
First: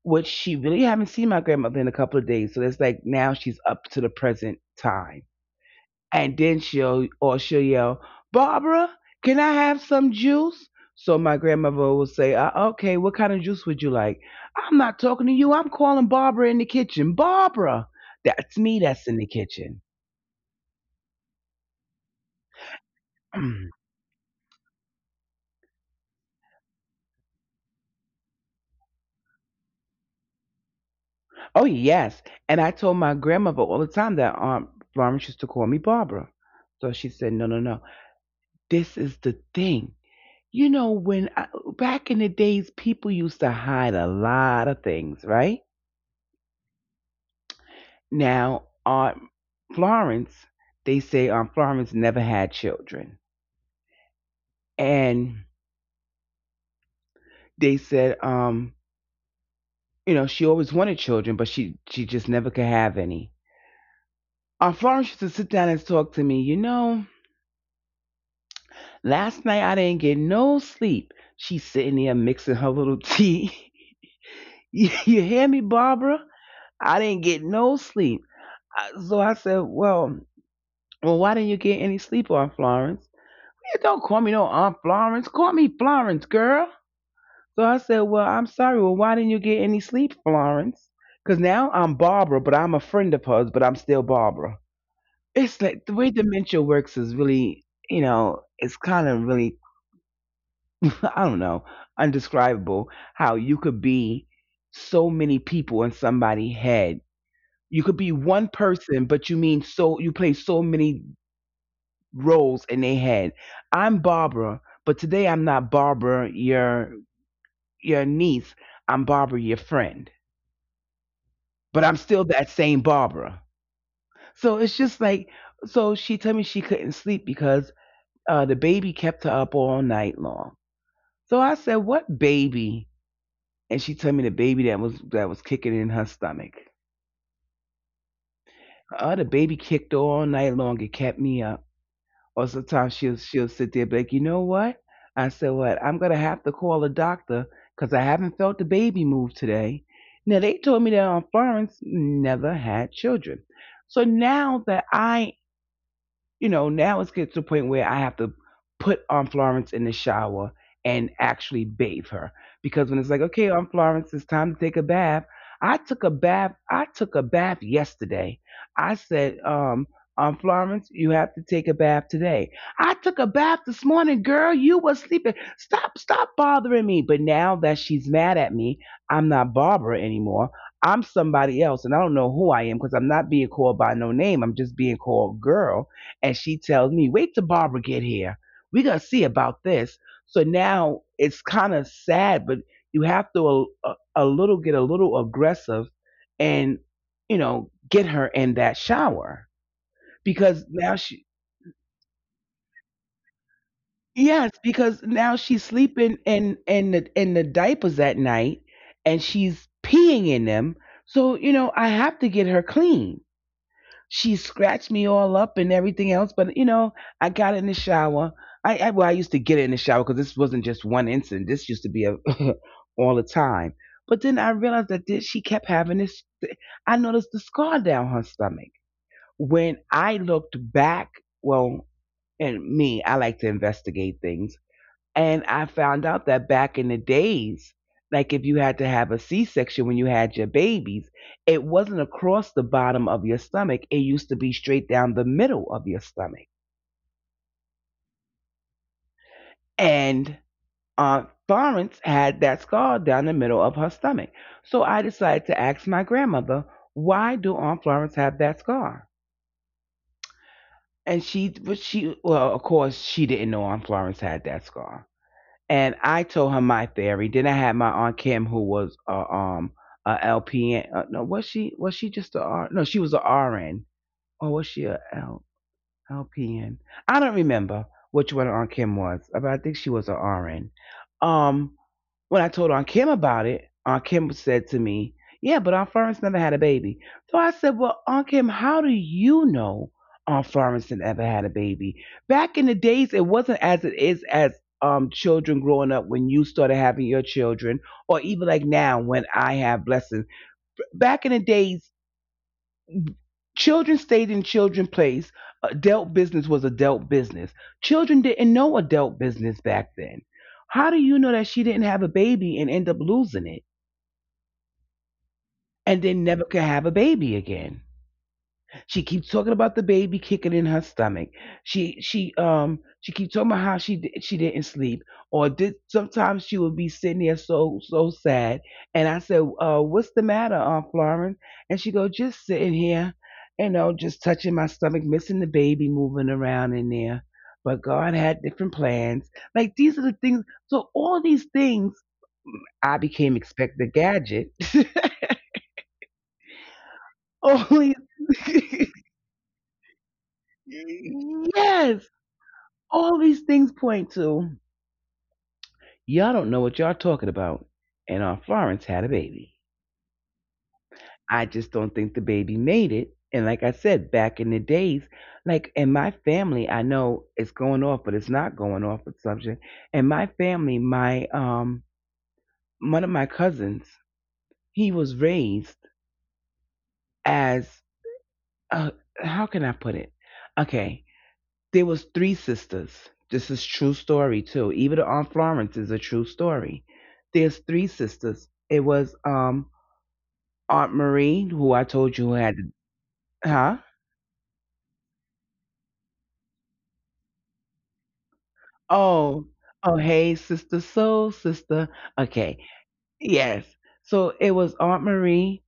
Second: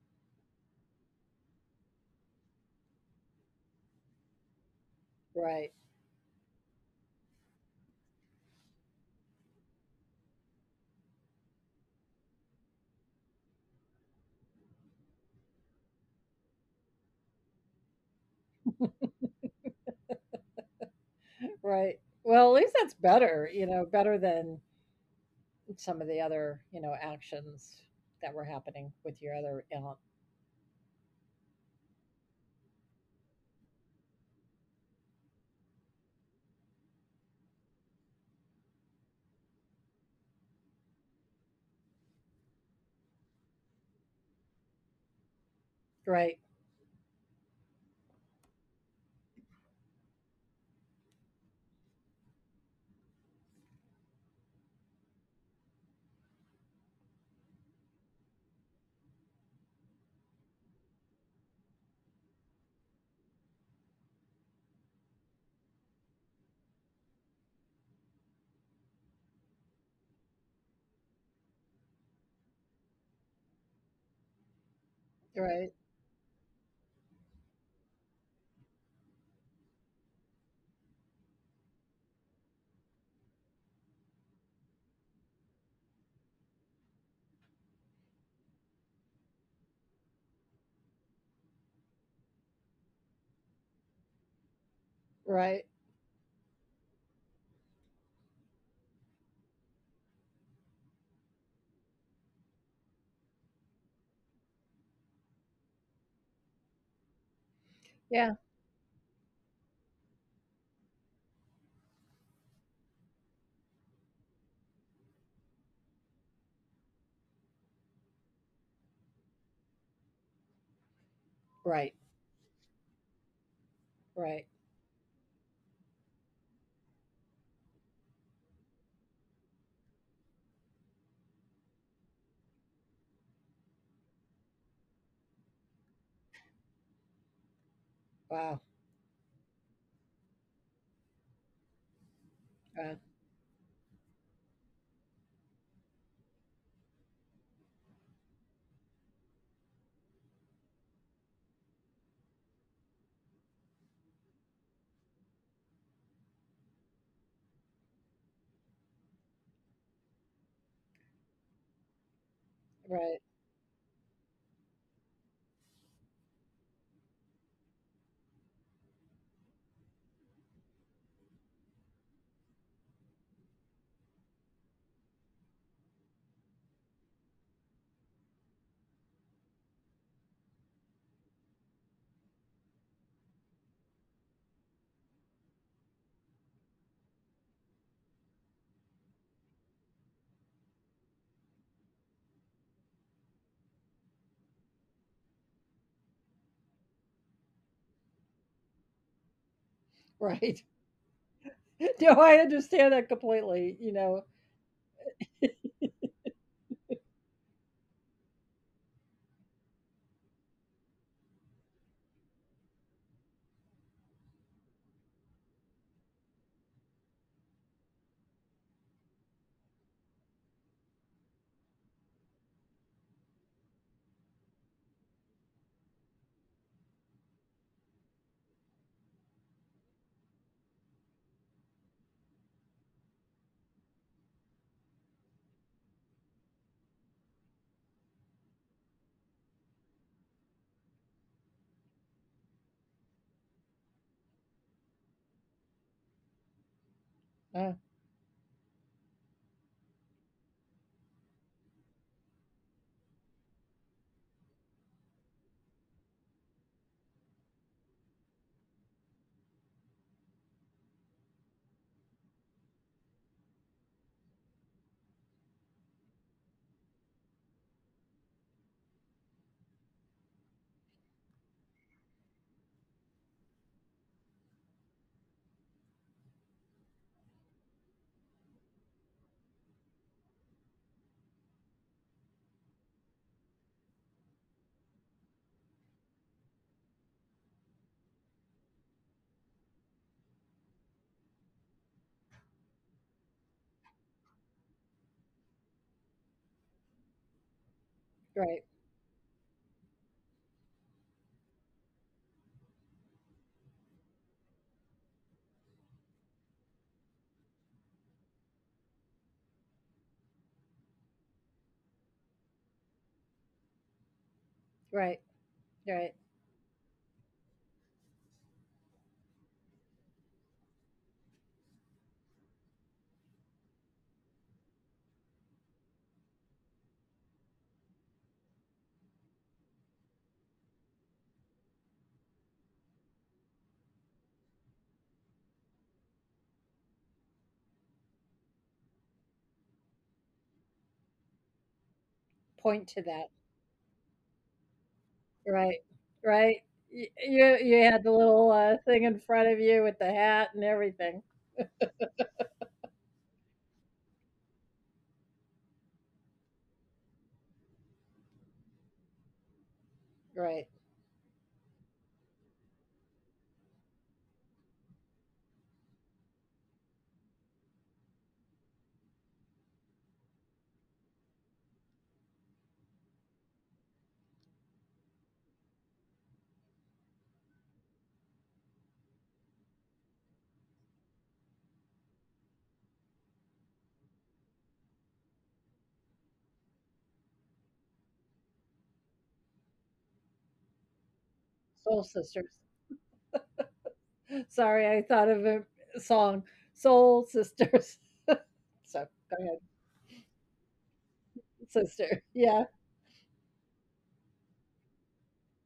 S2: Which she really haven't seen my grandmother in a couple of days. So that's like now she's up to the present time.
S1: Right.
S2: And then she'll or she'll yell, Barbara, can I have some juice? So my grandmother will say, okay, what kind of juice would you like? I'm not talking to you. I'm calling Barbara in the kitchen. Barbara, that's me that's in the kitchen.
S1: Right. Well, at least that's better, you know,
S2: (clears throat)
S1: better than some of the other, you know, actions that were happening with your other aunt.
S2: Oh, yes. And I told my grandmother all the time that Aunt Florence used to call me Barbara. So she said, no, no, no. This is the thing. You know, when I, back in the days, people used to hide a lot of things, right?
S1: Right.
S2: Now, on Florence, they say Florence never had children, and they said, you know, she always wanted children, but she just never could have any. Florence used to sit down and talk to me. You know, last night I didn't get no sleep. She's sitting there mixing her little tea. (laughs) You hear me,
S1: Right.
S2: Barbara? I didn't get no sleep. So I said, well, why didn't you get any sleep, Aunt Florence? "Yeah, don't call me no Aunt Florence. Call me Florence, girl." So I said, well, I'm sorry. Well, why didn't you get any sleep, Florence? Because now I'm Barbara, but I'm a friend of hers, but I'm still Barbara. It's
S1: Right.
S2: like the way dementia works is really, you know, it's kind of really, (laughs) I don't know, undescribable how you could be so many people in somebody's head. You could be
S1: Yeah.
S2: one person, but you play so many roles in their head. I'm Barbara, but today I'm not Barbara, your niece. I'm Barbara, your friend, but I'm
S1: Right.
S2: still that same Barbara.
S1: Right.
S2: So it's just like, so she told me she couldn't sleep because the baby kept her up all night long. So I said, "What baby?" And she told me the baby that was kicking in her stomach.
S1: Wow.
S2: Oh, the baby kicked her all night long. It kept me up. Or sometimes
S1: Uh,
S2: she'll sit there, and be like, "You know what?" I said, "What? I'm gonna have to call a doctor because I haven't felt the baby move today." Now they told me that on Florence never had children. So now that now it's get to the point where I have to put Aunt Florence in the shower and actually bathe her. Because when it's like,
S1: right.
S2: okay, Aunt Florence, it's time to take a bath. I took a bath. I took a bath yesterday. I said, Aunt Florence, you have to take a bath today. I took a bath this morning, girl. You were sleeping. Stop, stop bothering me. But now that she's mad at me, I'm not Barbara anymore. I'm somebody else, and I don't know who I am because I'm not being called by no name. I'm just being called girl, and she tells me, "Wait till Barbara get here. We're gonna see about this." So now it's kind of sad, but you have to a, little get a little aggressive, and you know, get her in that shower because
S1: Right.
S2: now she
S1: (laughs) No, I understand that completely, you know.
S2: yes, because now she's sleeping in in the
S1: (laughs) (laughs)
S2: in the diapers at night, and she's peeing in them. So you know, I have to get her clean, she scratched me all up and everything else. But you know, I got in the shower. I well, I used to get it in the shower because this wasn't just one incident. This used to be a (laughs) all the time. But then I realized that she kept having this. I noticed the scar down her stomach. When I looked back, well, and me, I like to investigate things. And I found out that back in the days, like if you had to have a C section when you had your babies, it wasn't across the bottom of your stomach. It used to be straight down the middle of your stomach.
S1: Uh,
S2: And Aunt Florence had that scar down the middle of her stomach. So I decided to ask my grandmother, why do Aunt Florence have that scar? And well, of course, she didn't know Aunt Florence had that scar, and I told her my theory. Then I had my Aunt Kim, who was a LPN. No, was she just a R? No, she was a RN, or was she a L, LPN? I don't remember which one Aunt Kim was, but I think she was a RN. Um, when I told Aunt Kim about it, Aunt Kim said to me, yeah, but Aunt Florence never had a baby. So I said, well, Aunt Kim, how do you know Aunt Florence never had a baby? Back in the days, it wasn't as it is as children growing up when you started having your children, or even like
S1: right,
S2: now when I have blessings. Back in the days, children stayed in children place. Adult business was adult business. Children didn't know adult business back then. How do you know that she didn't have a baby and end up losing it?
S1: right,
S2: And
S1: right.
S2: then never could have a baby again. She keeps talking about the baby kicking in her stomach. She keeps talking about how she didn't sleep or did. Sometimes she would be sitting there so so sad, and I said, "What's the matter, Aunt Florence?" And she go, "Just sitting here, you know, just touching my stomach, missing the baby moving around in there." But God had different plans. Like, these are the things. So all these things,
S1: Point
S2: I
S1: to that.
S2: became expected gadget. (laughs)
S1: Right, right. Y- You
S2: All
S1: you
S2: these.
S1: had the little thing
S2: (laughs)
S1: in front of you with the hat and everything.
S2: Yes, all these things point to y'all don't know what y'all talking about. And Aunt Florence had a baby.
S1: Right.
S2: I just don't think the baby made it. And like I said, back in the days, like in my family, I know it's going off, but it's not going off assumption. In my family, my one of my cousins, he was raised as uh, how can I put it? Okay, there was three sisters. This is true story too. Even Aunt Florence is a true story. There's three sisters. It was Aunt Marie, who I
S1: Soul
S2: told you had
S1: Sisters.
S2: huh?
S1: Sorry, I thought of a song, Soul Sisters. (laughs) So, go
S2: Oh,
S1: ahead,
S2: oh, hey, sister soul, sister.
S1: sister.
S2: Okay.
S1: Yeah.
S2: Yes. So it was Aunt Marie.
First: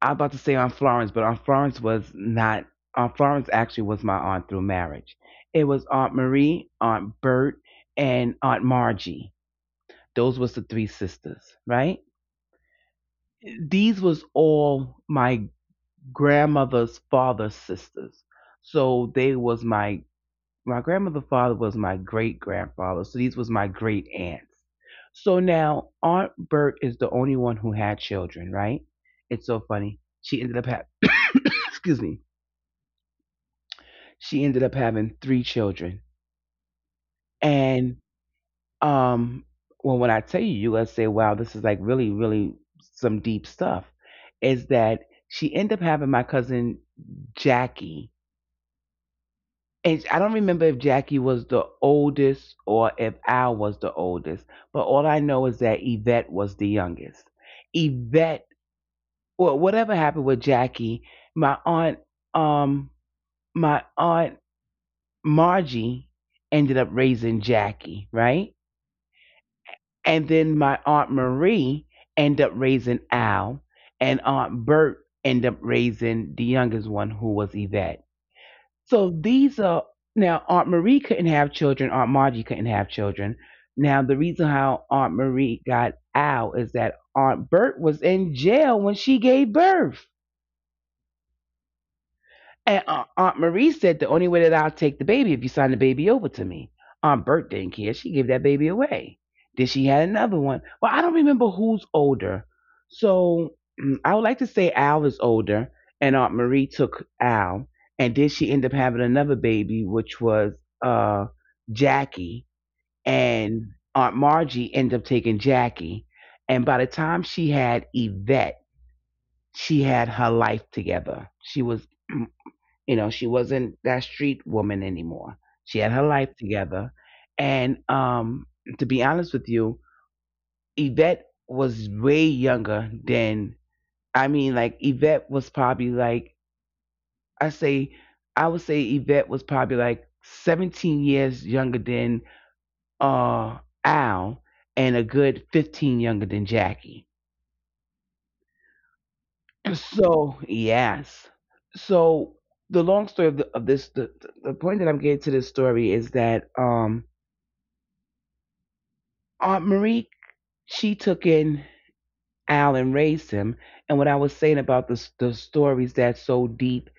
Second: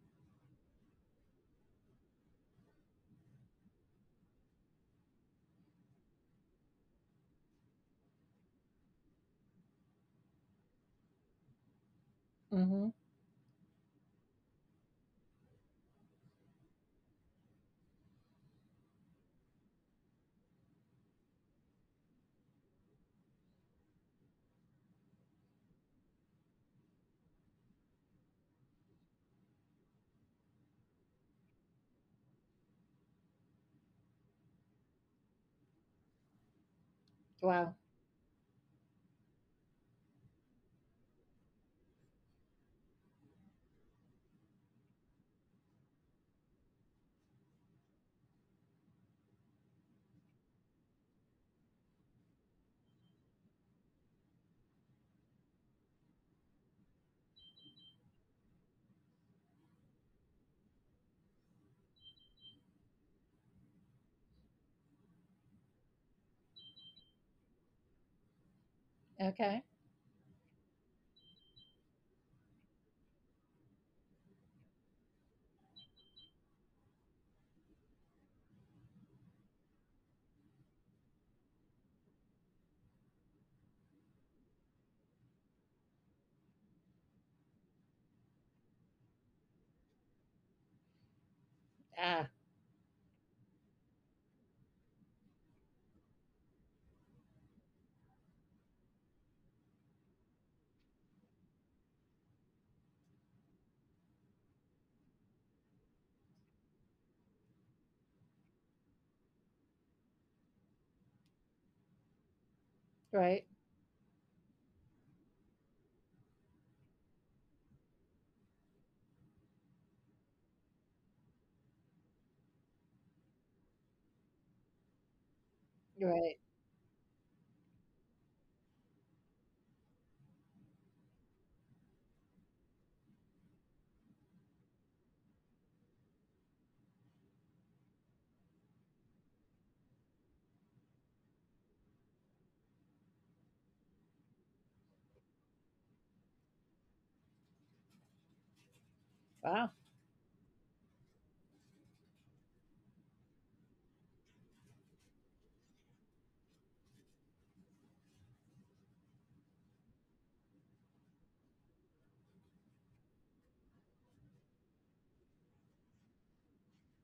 S2: I was about to say Aunt Florence, but Aunt Florence was not Aunt Florence actually was my aunt through marriage. It was Aunt Marie, Aunt Bert, and Aunt Margie. Those was the three sisters, right?
S1: Mhm.
S2: These was all my grandmother's father's sisters. So they was my grandmother's father was my great grandfather. So these was my great aunts. So now Aunt Bert is the only one who had children, right? It's so funny. She ended up having (coughs) excuse me. She ended up having three children.
S1: Wow.
S2: And Um, well, when I tell you, you're gonna say, "Wow, this is like really, really some deep stuff." Is that she ended up having my cousin Jackie, and I don't remember if Jackie was the oldest or if Al was the oldest, but all I know is that Yvette was the youngest. Yvette, well, whatever happened with Jackie, my aunt, um, my aunt Margie ended up raising Jackie, right?
S1: Okay.
S2: And then my Aunt Marie ended up raising Al, and Aunt Bert ended up raising the youngest one, who was Yvette. So these are Now Aunt Marie couldn't have children, Aunt Margie couldn't have children. Now the reason how Aunt Marie got Al is that Aunt Bert was in jail when she gave birth.
S1: Ah,
S2: And Aunt Marie said, the only way that I'll take the baby if you sign the baby over to me. Aunt Bert didn't care. She gave that baby away. Then she had another one. Well, I don't remember who's older. So I would like to say Al is older, and Aunt Marie took Al, and then she ended up having another baby, which was uh Jackie,
S1: right.
S2: and Aunt Margie ended up taking Jackie. And by the time she had Yvette, she had her life together. She was mm, you know, she wasn't that street woman anymore. She had her
S1: Right.
S2: life together. And To be honest with you, Yvette was way younger than, I mean, like, Yvette was probably like, I say, I would say Yvette was probably like 17 years younger than uh, Al and a good 15 younger than Jackie.
S1: Wow.
S2: So, yes. So, the long story of, the, of this, the point that I'm getting to this story is that Aunt Marie, she took in Al and raised him. And what I was saying about the stories that's so deep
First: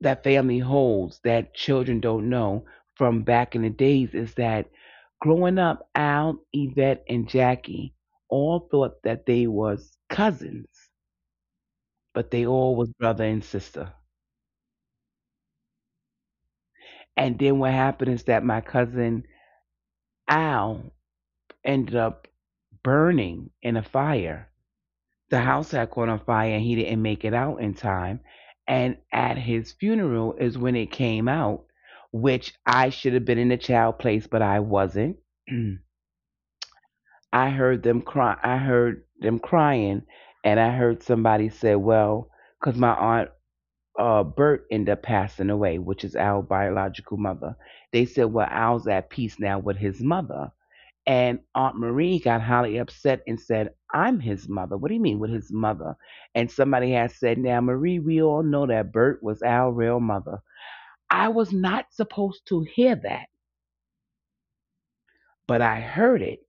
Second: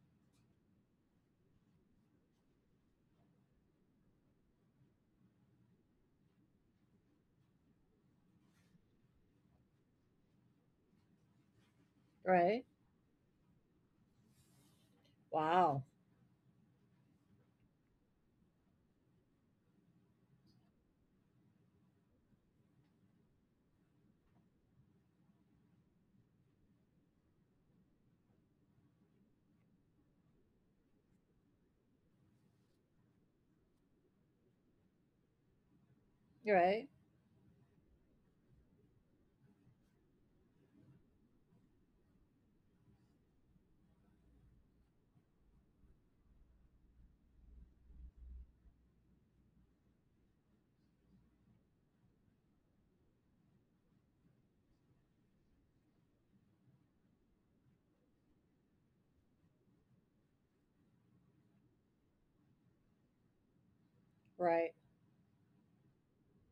S2: that family holds that children don't know from back in the days is that growing up, Al, Yvette, and Jackie all thought that they was cousins, but they
S1: Right.
S2: all was brother and sister.
S1: Wow.
S2: And then what happened is that my cousin Al ended up burning in a fire. The house had caught on fire and he didn't make it out in time. And at his funeral is when it came out, which I should have been in the child place, but I wasn't.
S1: Right.
S2: (clears throat) I heard them cry. I heard them crying, and I heard somebody say, "Well, because my aunt Bert ended up passing away, which is our biological mother." They said, "Well, Al's at peace now with his mother." And Aunt Marie got highly upset and said, I'm his mother. What do you mean with his mother? And somebody had said, now, Marie, we all know that Bert was our real mother. I was not supposed to hear that,
S1: Right.
S2: but I heard it.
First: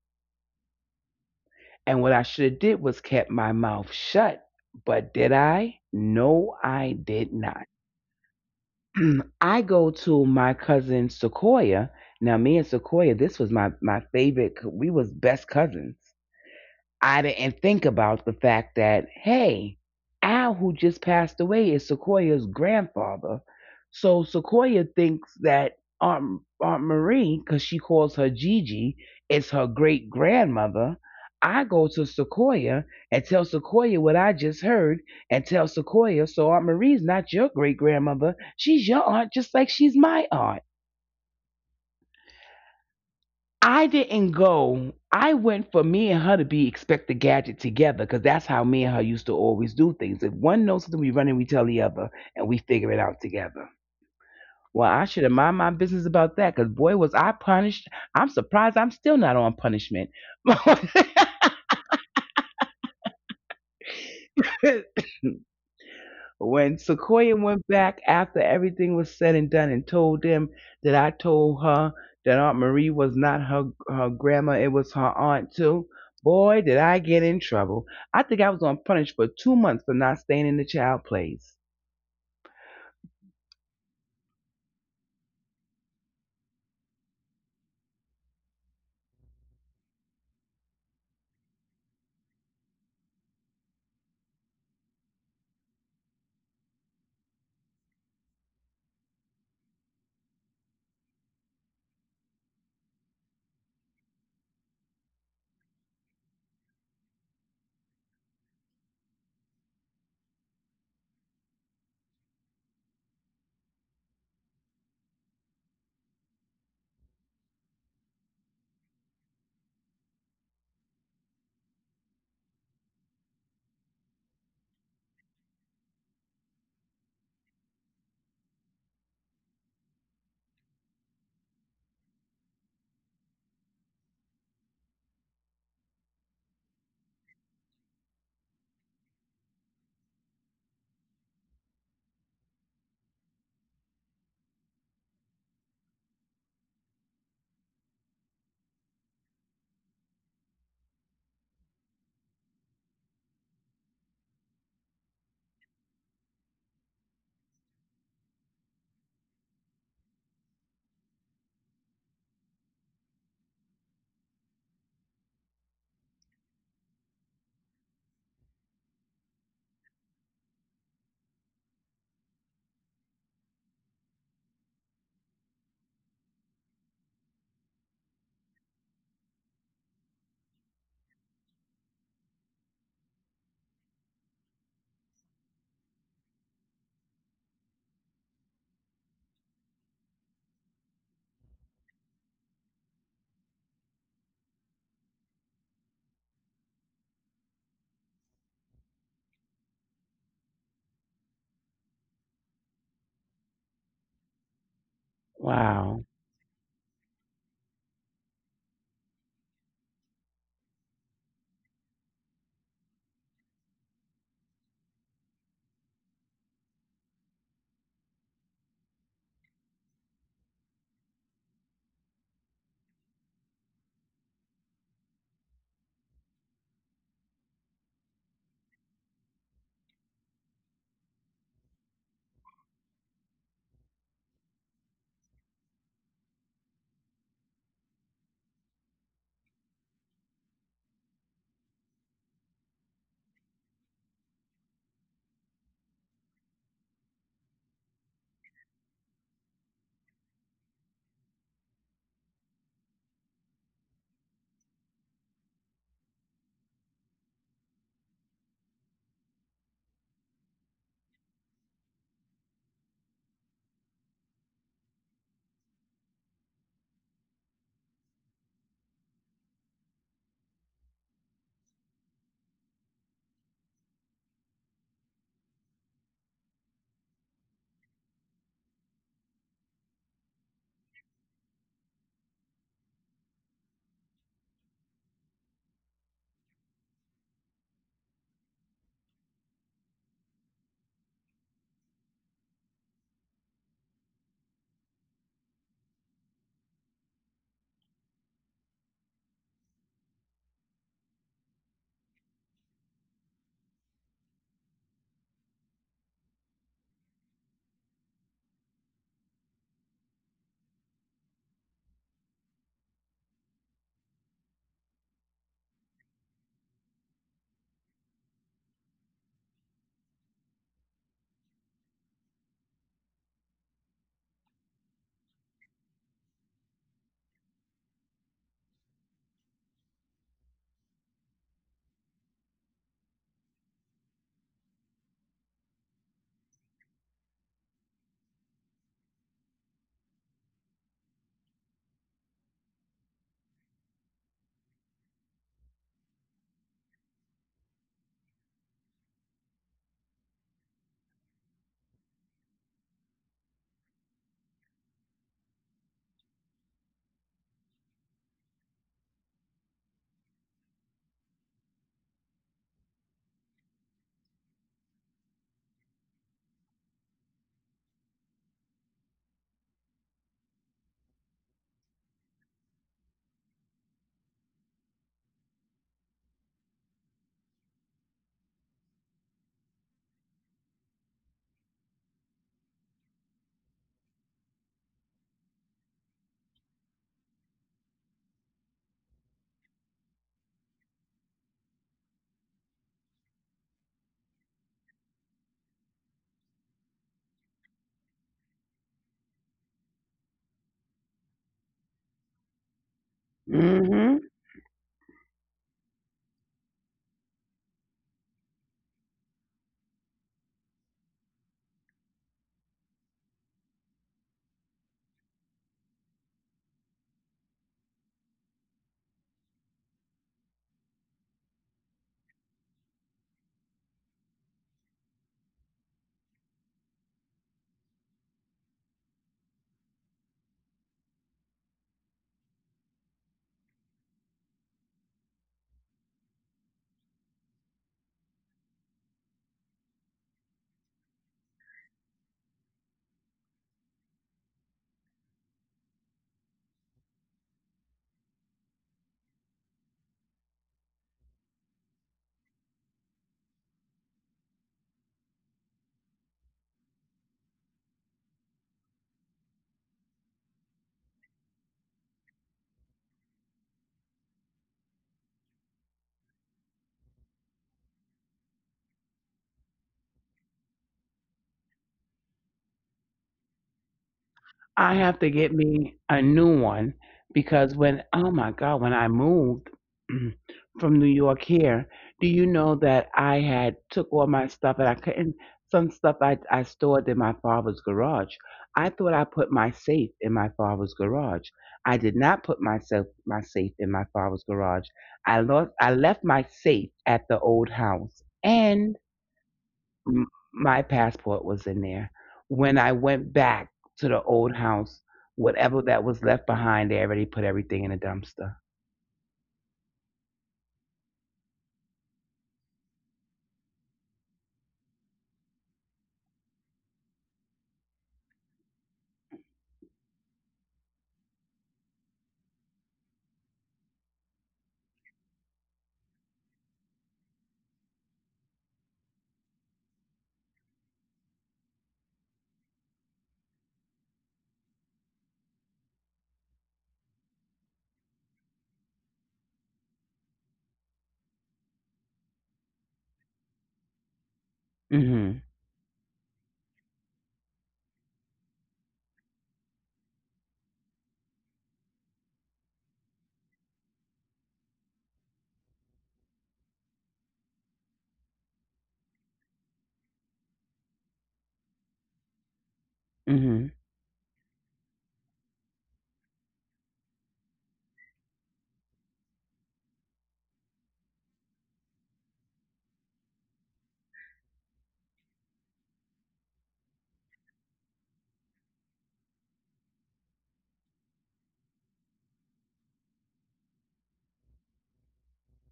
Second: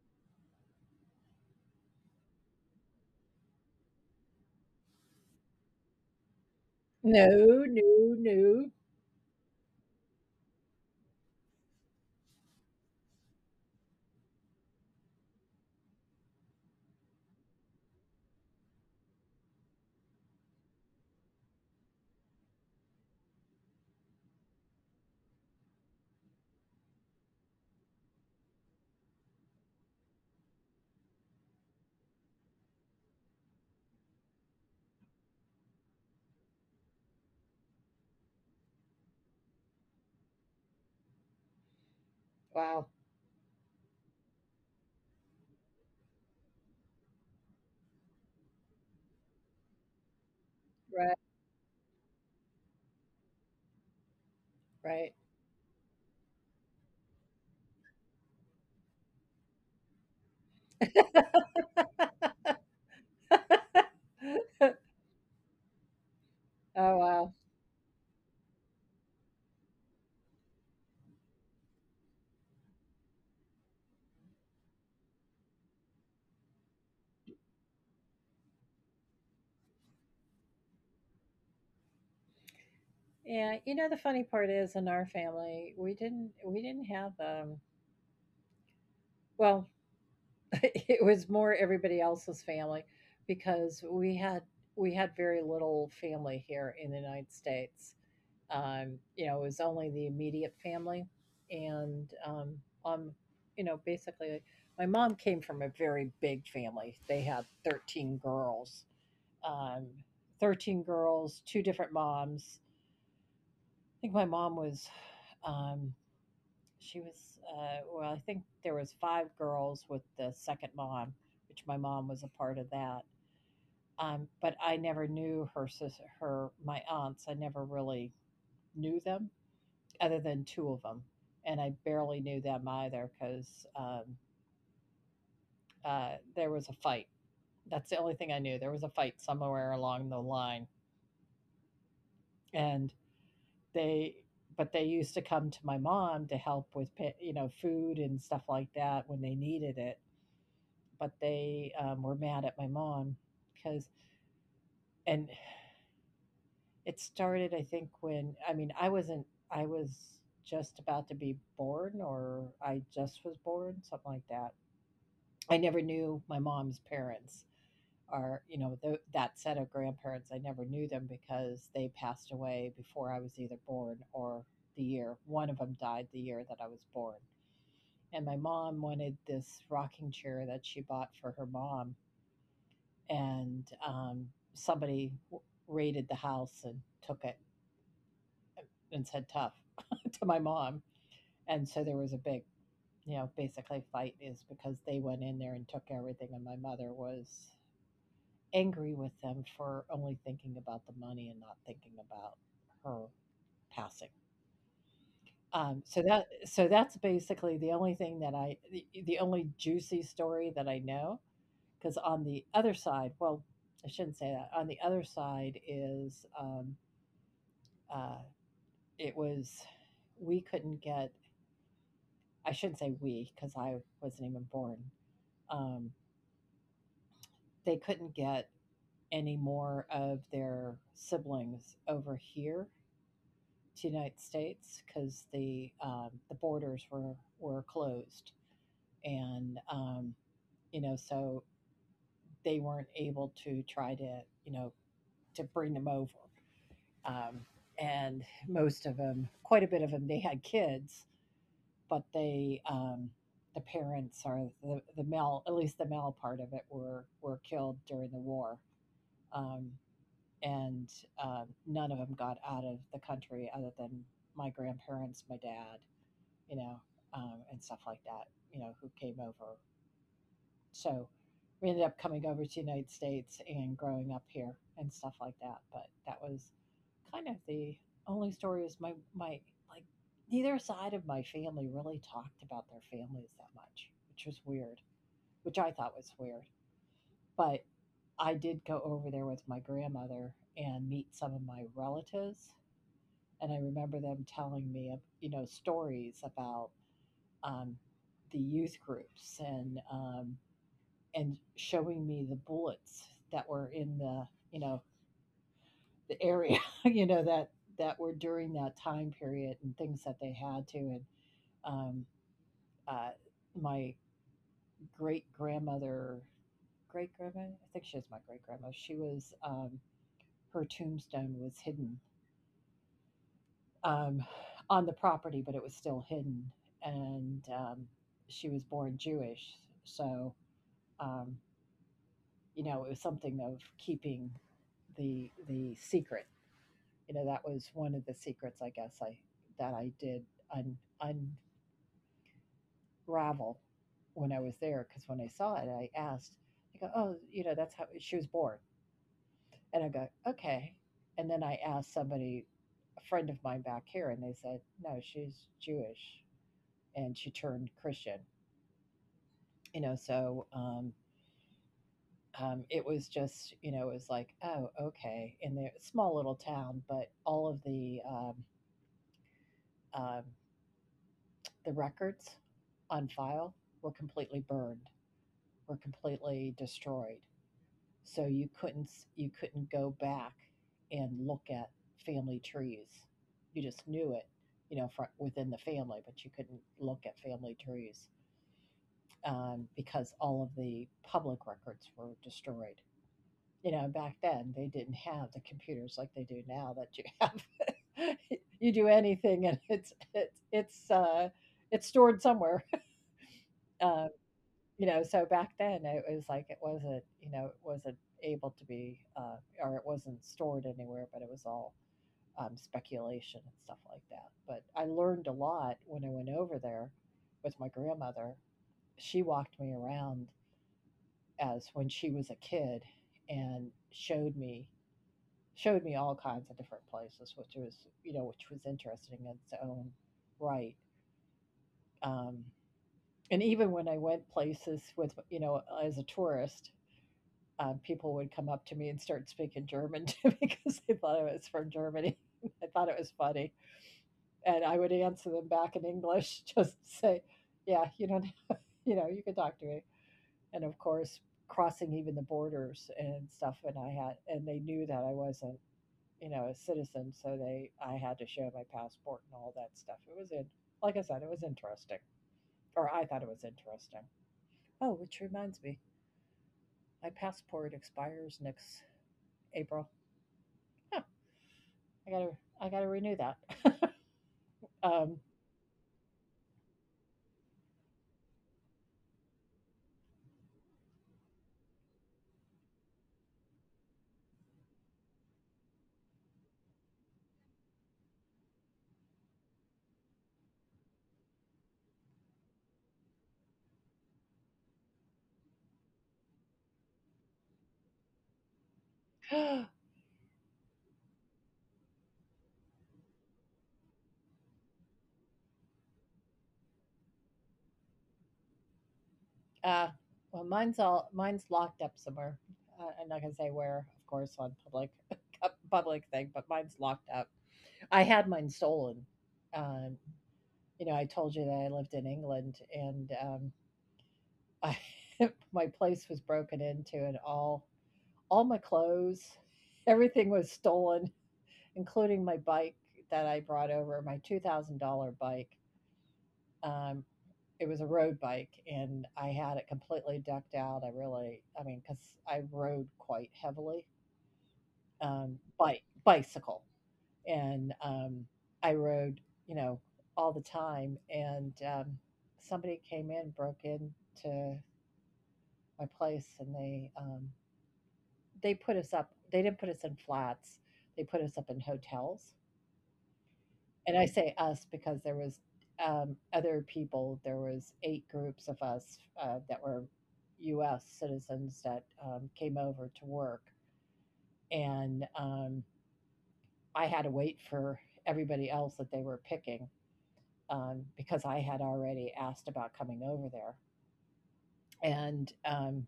S2: And what I should have did was kept my mouth shut. But did I? No, I
S1: No,
S2: did not.
S1: no, no.
S2: (clears throat) I go to my cousin Sequoia. Now, me and Sequoia, this was my favorite. We was best cousins. I didn't think about the fact that, hey, Al, who just passed away, is Sequoia's grandfather. So Sequoia thinks that Aunt Marie, because she calls her Gigi, is her great grandmother. I go to Sequoia and tell Sequoia what I just heard and tell Sequoia, so Aunt Marie's not your great grandmother. She's your aunt just like she's my aunt.
S1: Wow.
S2: I didn't go. I went for me and her to be expect the gadget together because that's how me and her used to always do things. If one knows something, we
S1: Right.
S2: run and we tell the other and we figure it out together. Well, I
S1: Right.
S2: should have mind my business about that because boy, was I punished. I'm surprised I'm still not on punishment.
S1: (laughs)
S2: (laughs) When
S1: Oh, wow.
S2: Sequoia went back after everything was said and done and told them that I told her that Aunt Marie was not her grandma, it was her aunt too. Boy, did I get in trouble. I think I was on punished for 2 months for not staying in the child place.
S1: Yeah, you know, the funny part is in our family, we didn't have well, (laughs) it was more everybody else's family because we had very little family here in the United States. You know, it was only the immediate family, and um, you know, basically, my mom came from a very big family. They had 13 girls, 13 girls, two different moms. I think my mom was um, she was, well, I think there was 5 girls with the second mom, which my mom was a part of that. But I never knew her sister, her my aunts. I never really knew them, other than two of them, and I barely knew them either because um, there was a fight. That's the only thing I knew. There was a fight somewhere along the line, and they, but they used to come to my mom to help with, you know, food and stuff like that when they needed it, but they were mad at my mom because, and it started, I think, when I mean, I wasn't, I was just about to be born, or I just was born, something like that. I never knew my mom's parents or, you know, th that set of grandparents. I never knew them because they passed away before I was either born or the year. One of them died the year that I was born. And my mom wanted this rocking chair that she bought for her mom, and somebody raided the house and took it and said tough (laughs) to my mom, and so there was a big, you know, basically fight is because they went in there and took everything, and my mother was angry with them for only thinking about the money and not thinking about her passing. So
S2: Wow.
S1: that so that's basically the only thing that the only juicy story that I know, because on the other side, well, I shouldn't say that. On the other side is uh, it was we couldn't get, I shouldn't say we because I wasn't even born, um, they couldn't get any more of their siblings over here to the United States because the borders were closed, and you know, so they weren't able to try to, you know, to bring them over. Um, and Most of them, quite a bit of them, they had kids, but they the parents, or the male, at least the male part of it, were killed during the war. Um, and None of them got out of the country other than my grandparents, my dad, you know, and stuff like that, you know, who came over. So we ended up coming over to the United States and growing up here and stuff like that. But that was kind of the only story is my my like neither side of my family really talked about their families that much, which was weird, which I thought was weird. But I did go over there with my grandmother and meet some of my relatives. And I remember them telling me, you know, stories about um, the youth groups, and showing me the bullets that were in the, you know, the area (laughs) you know, that that were during that time period and things that they had to, and um, uh, my great grandmother great grandmother I think she was my great grandmother. She was her tombstone was hidden um, on the property, but it was still hidden, and she was born Jewish. So um, you know, it was something of keeping the secret, you know, that was one of the secrets, I guess, I that I did un, unravel when I was there. Because when I saw it, I asked, I go, oh, you know, that's how she was born, and I go, okay. And then I asked somebody, a friend of mine back here, and they said, no, she's Jewish, and she turned Christian. You know, so it was just, you know, it was like, oh, okay, in the small little town, but all of um, the records on file were completely burned, were completely destroyed. So you couldn't go back and look at family trees. You just knew it, you know, within the family, but you couldn't look at family trees because all of the public records were destroyed. You know, back then they didn't have the computers like they do now that you have. (laughs) You do anything, and it's stored somewhere. (laughs) Um,
S2: Hmm.
S1: you know, so back then it was like it wasn't, you know, it wasn't able to be or it wasn't stored anywhere, but it was all speculation and stuff like that. But I learned a lot when I went over there with my grandmother. She walked me around as when she was a kid and showed me all kinds of different places, which was, you know, which was interesting in its own right. um, and even when I went places with, you know, as a tourist, people would come up to me and start speaking German to me (laughs) because they thought I was from Germany. (laughs) I thought it was funny, and I would answer them back in English, (laughs) just say, "Yeah, you don't, (laughs) you know, you can talk to me." And of course, crossing even the borders and stuff, and and they knew that I wasn't, you know, a citizen, so I had to show my passport and all that stuff. It was in, like I said, it was interesting, or I thought it was interesting. Oh, which reminds me, my passport expires next April. Huh. I gotta I gotta renew that. (laughs)
S2: I
S1: um,
S2: have to get me a new one because when, oh my god, when I moved (clears throat) from New York here, do you know that I had took all my stuff and I couldn't some stuff I stored in my father's garage. I thought I put my safe in my father's garage. I did not put myself my safe in my father's garage. I left my safe at the old house. And
S1: (gasps)
S2: m- my passport was in there. When I went back to the old house, whatever that was left behind, they already put everything in a dumpster.
S1: uh, well, mine's locked up somewhere. I'm not gonna say where, of course, on public (laughs) a public thing, but mine's locked up. I had mine stolen. Um, you know, I told you that I lived in England, and I, (laughs) my place was broken into, and all my clothes, (laughs) everything was stolen, including my bike that I brought over, my $2,000 bike. Um, it was a road bike, and I had it completely decked out. I really, I mean, because I rode quite heavily,
S2: Hmm.
S1: bicycle, and I rode, you know, all the time. And somebody came in, broke into my place, and they put us up. They didn't put us in flats. They put us up in hotels,
S2: Hmm.
S1: and I say us because there was other people. There was eight groups of us that were U.S. citizens that came over to work, and I had to wait for everybody else that they were picking because I had already asked about coming over there, and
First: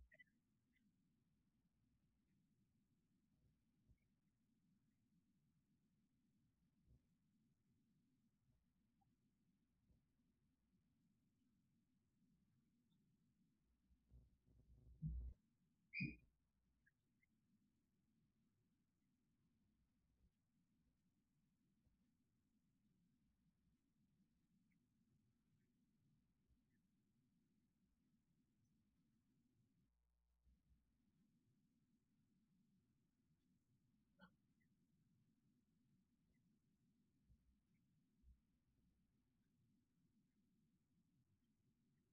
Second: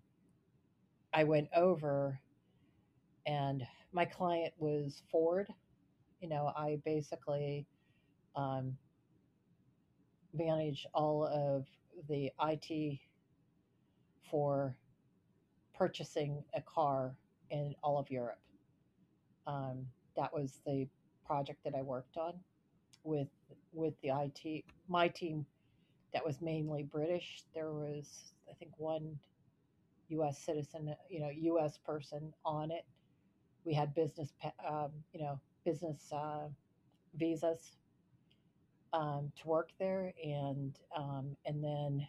S1: I went over, and my client was Ford. You know, I basically um, manage all of the IT for purchasing a car in all of Europe. Um, that was the project that I worked on with with the IT, my team, that was mainly British. There was, I think, one U.S. citizen, you know, U.S. person on it. We had business, you know, business visas to work there, and then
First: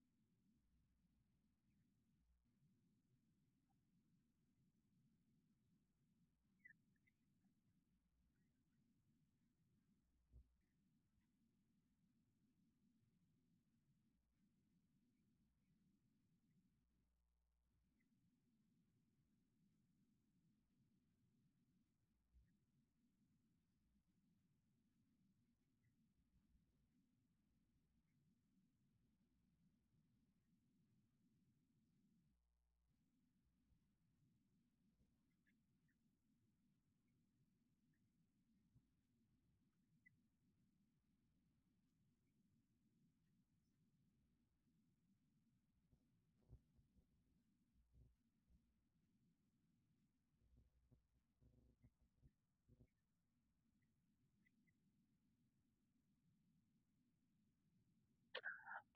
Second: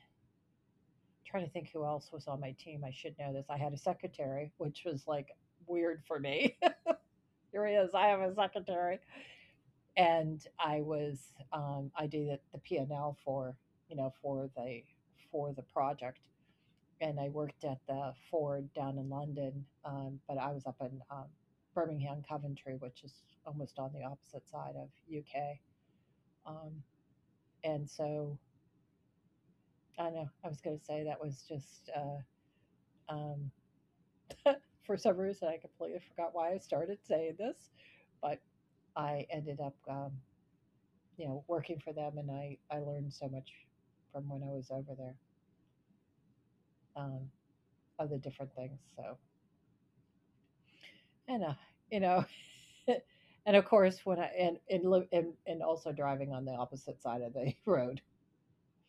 S1: trying to think who else was on my team. I should know this. I had a secretary, which was like weird for me. There he is. I have a secretary, and I was I did the P&L for, you know, for the, for the project, and I worked at the Ford down in London, but I was up in Birmingham, Coventry, which is almost on the opposite side of UK, um, and so I don't know I was going to say that was just. Um, for some reason, I completely forgot why I started saying this, but I ended up you know, working for them, and I learned so much from when I was over there um, of the different things. So and you know, (laughs) and of course when I and also driving on the opposite side of the (laughs) road.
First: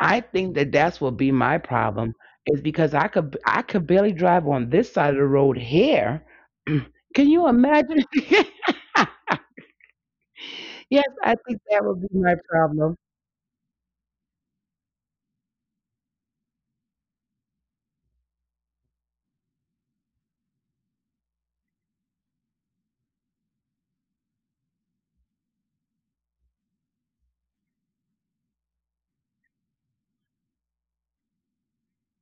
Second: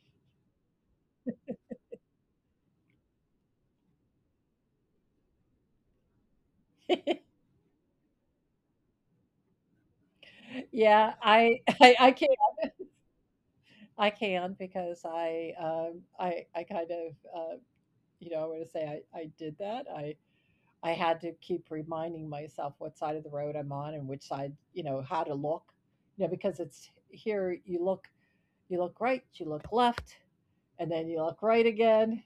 S2: I think that that's what be my problem is because I could barely drive on this side of the road here. (clears throat) Can you imagine? (laughs) Yes,
S1: Yeah,
S2: I
S1: I
S2: think
S1: (laughs)
S2: that
S1: I,
S2: would be
S1: I can.
S2: my problem.
S1: I can because I kind of I want to say I did that I. I had to keep reminding myself what side of the road I'm on and which side, you know, how to look, you know, because it's here you look. You look right, you look left, and then you look right again,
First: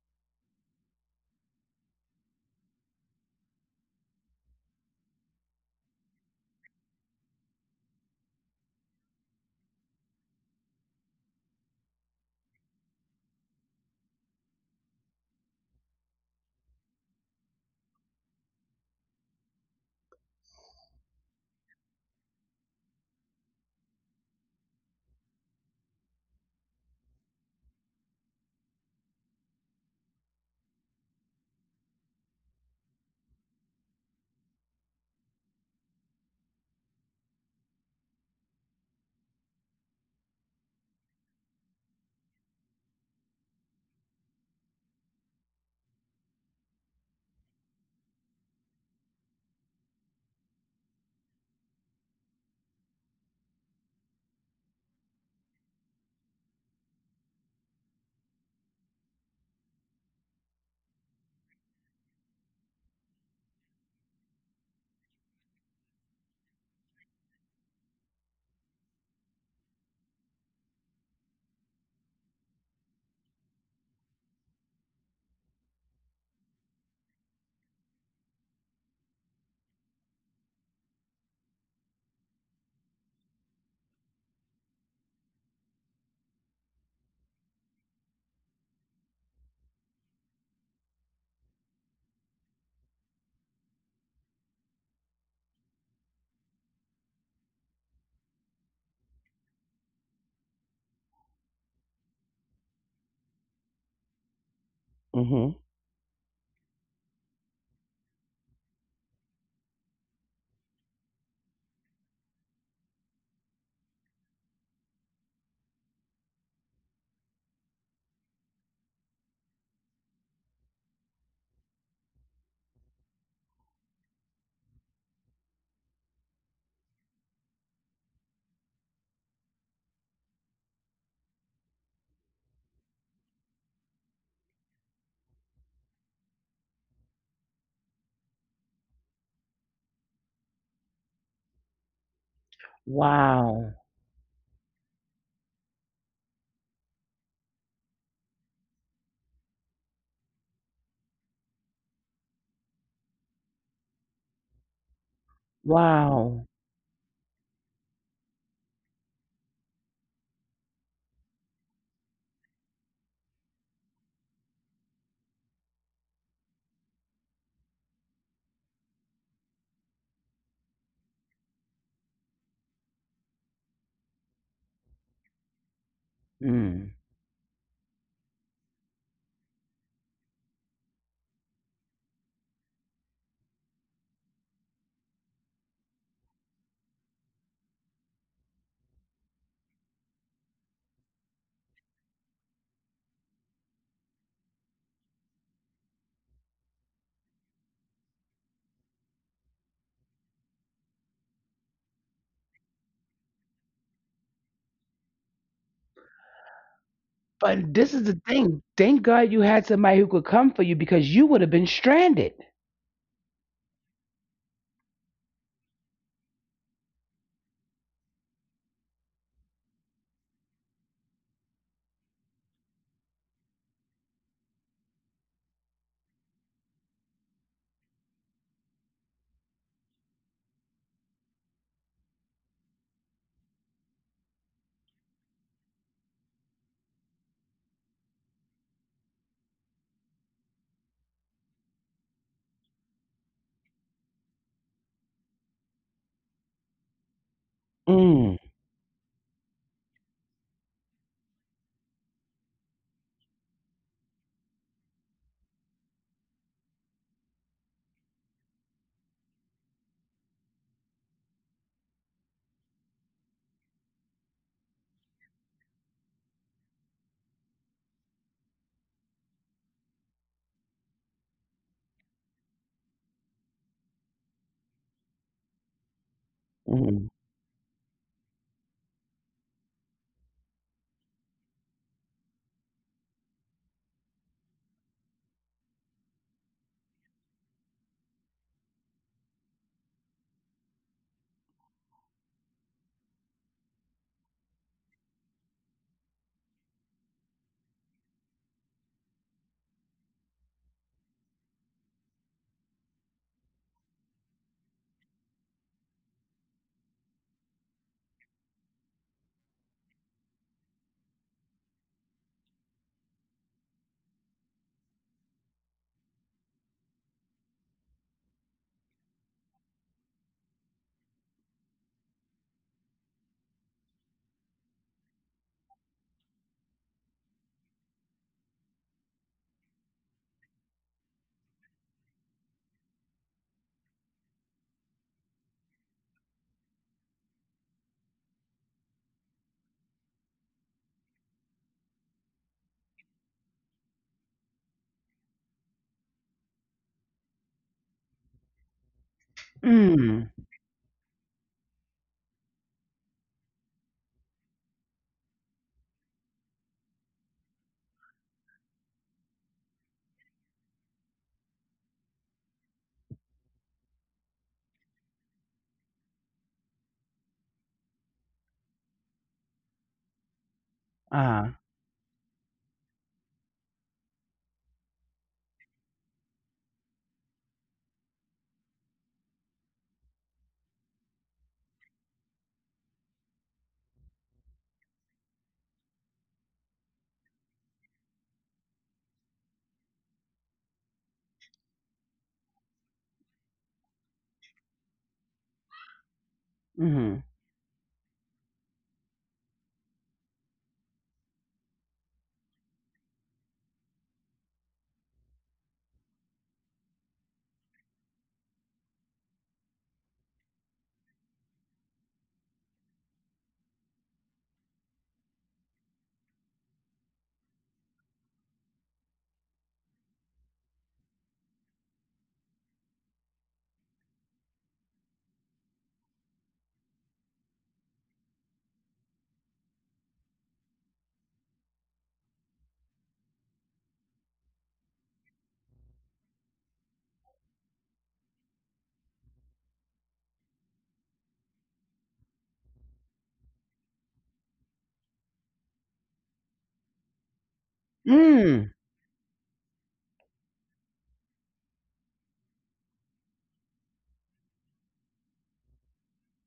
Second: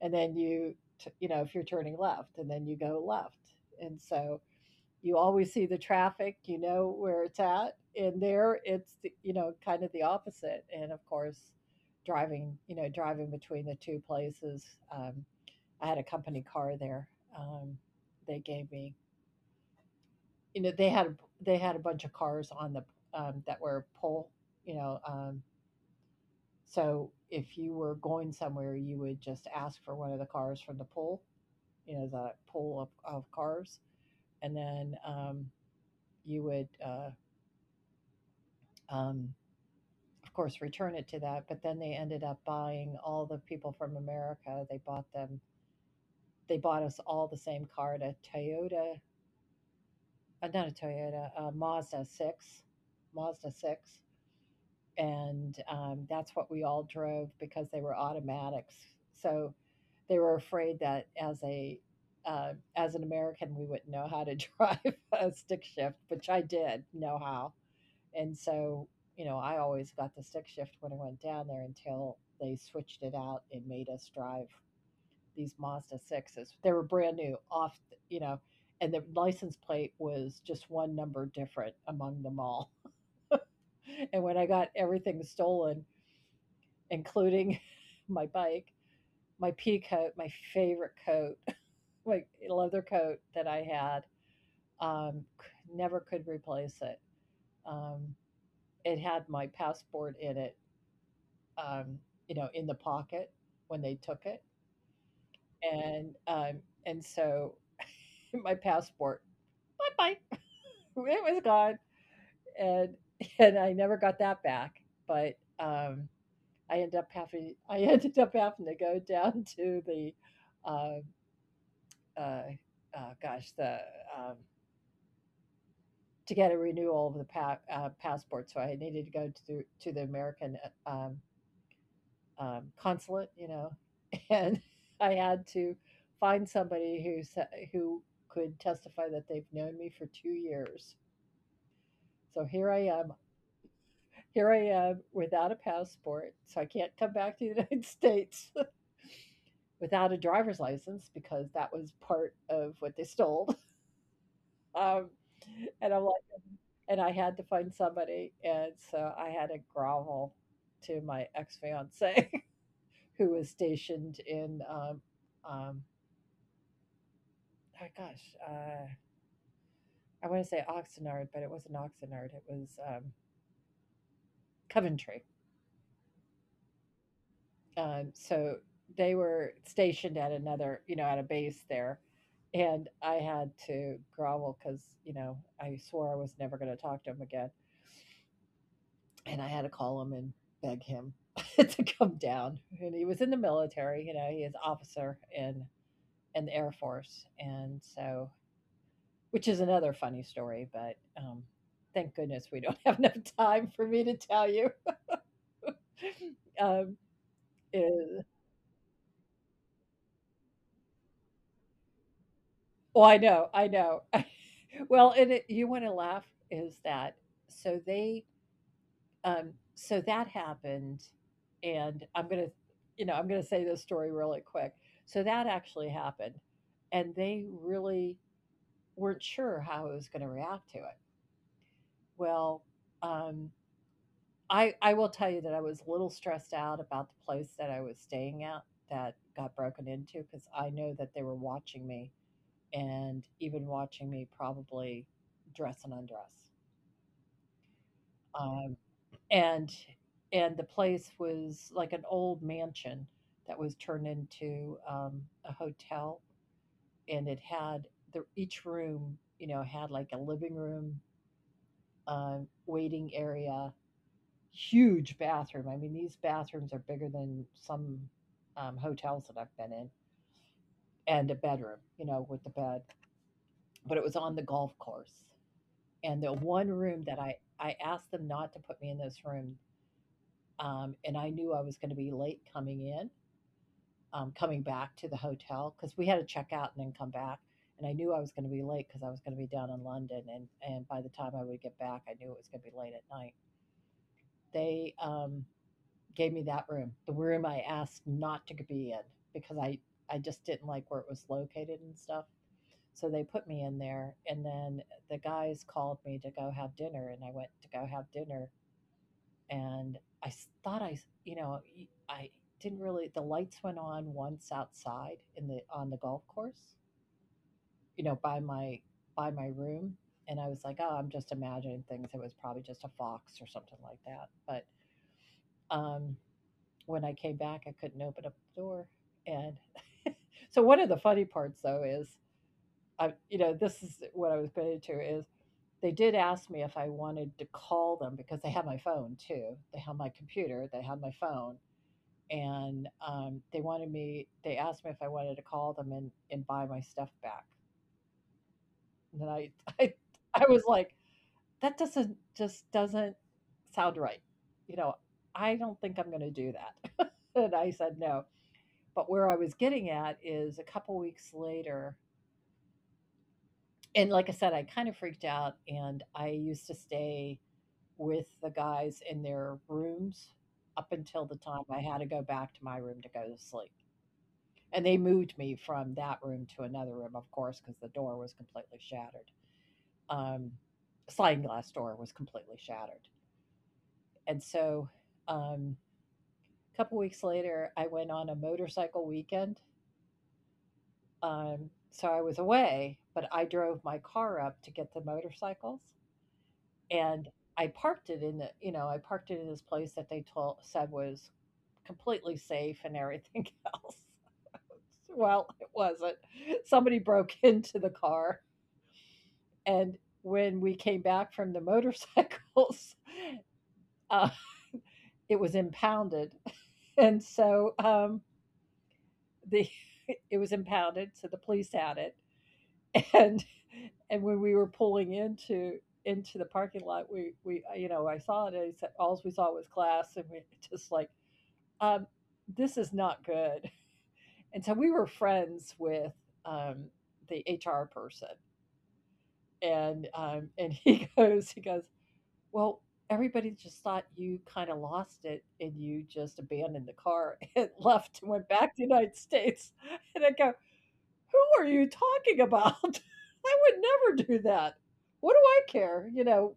S1: and then you, t- you know, if you're turning left, and then you go left. And so you always see the traffic, you know where it's at. And there it's, the, you know, kind of the opposite. And of course, driving, you know, driving between the two places. Um, I had a company car there. Um, they gave me, you know, they had, they had a bunch of cars on the, that were pull, you know, um, so if you were going somewhere, you would just ask for one of the cars from the pool, you know, the pool of cars, and then you would, um, of course, return it to that. But then they ended up buying all the people from America. They bought them. They bought us all the same car, a Toyota. Not a Toyota, a Mazda six, Mazda six, and that's what we all drove because they were automatics. So they were afraid that as a as an American, we wouldn't know how to (laughs) drive a stick shift, which I did know how. And so, you know, I always got the stick shift when I went down there until they switched it out and made us drive these Mazda sixes. They were brand new, off, the- you know, and the license plate was just one number different among them all. (laughs) And when I got everything stolen, including (laughs) my bike, my pea coat, my favorite coat, (laughs) my leather coat that I had. Um, never could replace it. Um, it had my passport in it, um, you know, in the pocket when they took it,
S2: Hmm.
S1: and um, and so (laughs) my passport, bye bye, (laughs) it was gone, and (laughs) and I never got that back. But I (laughs) ended up having to go down to the uh, uh, gosh, the um, to get a renewal of the passport. So I needed to go to to the American uh, um, consulate, you know, (laughs) and I had to find somebody who could testify that they've known me for 2 years. So here I am.
S2: Wow.
S1: Here I am without a passport, so I can't come back to the (laughs) United States without a driver's license because that was part of what they stole. Um, and I'm like,
S2: Wow.
S1: and I had to find somebody, and so I had to grovel to my ex-fiancé (laughs) who was stationed in, um, oh gosh, uh, I wanna say Oxnard, but it wasn't Oxnard, it was, Coventry. So they were stationed at another, you know, at a base there, and I had to grovel because, you know, I swore I was never gonna talk to him again. And I had to call him and beg him (laughs) to come down. And he was in the military, you know, he is officer in the Air Force, and so which is another funny story. But thank goodness we don't (laughs) have enough time for me to tell you. (laughs) Um,
S2: But this is the
S1: is,
S2: thing. Thank God you had somebody who could come for you because you would have been stranded.
S1: oh, I know, I know. (laughs) Well, and it, you want to laugh is that so they so that happened, and you know, I'm gonna say this story really quick. So that actually happened, and they really weren't sure how I was going to react to it. Well, um, I will tell you that I was a little stressed out about the place that I was staying at that got broken into because I know that they were watching me and even watching me probably dress and undress.
S2: Mm,
S1: Um, And and the place was like an old mansion that was turned into, a hotel, and it had the each room, you know, had like a living room, waiting area, huge bathroom. I mean, these bathrooms are bigger than some, hotels that I've been in, and a bedroom, you know, with the bed, but it was on the golf course. And the one
S2: mm,
S1: room that I asked them not to put me in this room, and I knew I was going to be late coming in, coming back to the hotel because we had to check out and then come back. And I knew I was going to be late because I was going to be down in London. And by the time I would get back, I knew it was going to be late at night. They gave me that room, the room I asked not to be in because I just didn't like where it was located and stuff. So they put me in there. And then the guys called me to go have dinner. And I went to go have dinner and I s- thought I, s- you know, y- I didn't really. The lights went on once outside in the on the golf course, you know, by my room, and I was like, oh, I'm just imagining things. It was probably just a fox or something like that. But um, when I came back, I couldn't open up the door, and (laughs) so one of the funny parts though is, I, you know, this is what I was getting to is. They did ask me if I wanted to call them because they had my phone too. They had my computer, they had my phone, and they wanted me, they asked me if I wanted to call them and buy my stuff back. And (laughs) I
S2: mm,
S1: I was like, that doesn't just doesn't sound right, you know. I don't think I'm going to do that. (laughs) And I said no, but where I was getting at is a couple weeks later. And like I said, I kind of freaked out and I used to stay with the guys in their rooms up until the
S2: uh,
S1: time I had to go back to my room to go to sleep. And they moved me from that room to another room of course because the door was completely shattered. um, sliding glass door was completely shattered. And so um, a couple weeks later I went on a motorcycle weekend. So I was away, but I drove my car up to get the motorcycles and
S2: mm,
S1: I parked it in the, you know, I parked it in this place that they told said was completely safe and everything (laughs) else. Well, it wasn't. Somebody broke (laughs) into the car. And when we came back from the (laughs) motorcycles, uh, it was impounded. (laughs) And so the (laughs) it was impounded, so the police had it. (laughs) And and when we were pulling into the parking lot, we you know I saw it. And all we saw was glass, and we (laughs) just like, um, this is not good. And so we were friends with um, the HR person, and (laughs) he goes, he goes, well, everybody just thought you kinda lost it and you just abandoned the car (laughs) and left and went back to
S2: mm.
S1: the United States. And I go, "Who are you talking about? (laughs) I would never do that. What do I care?" You know,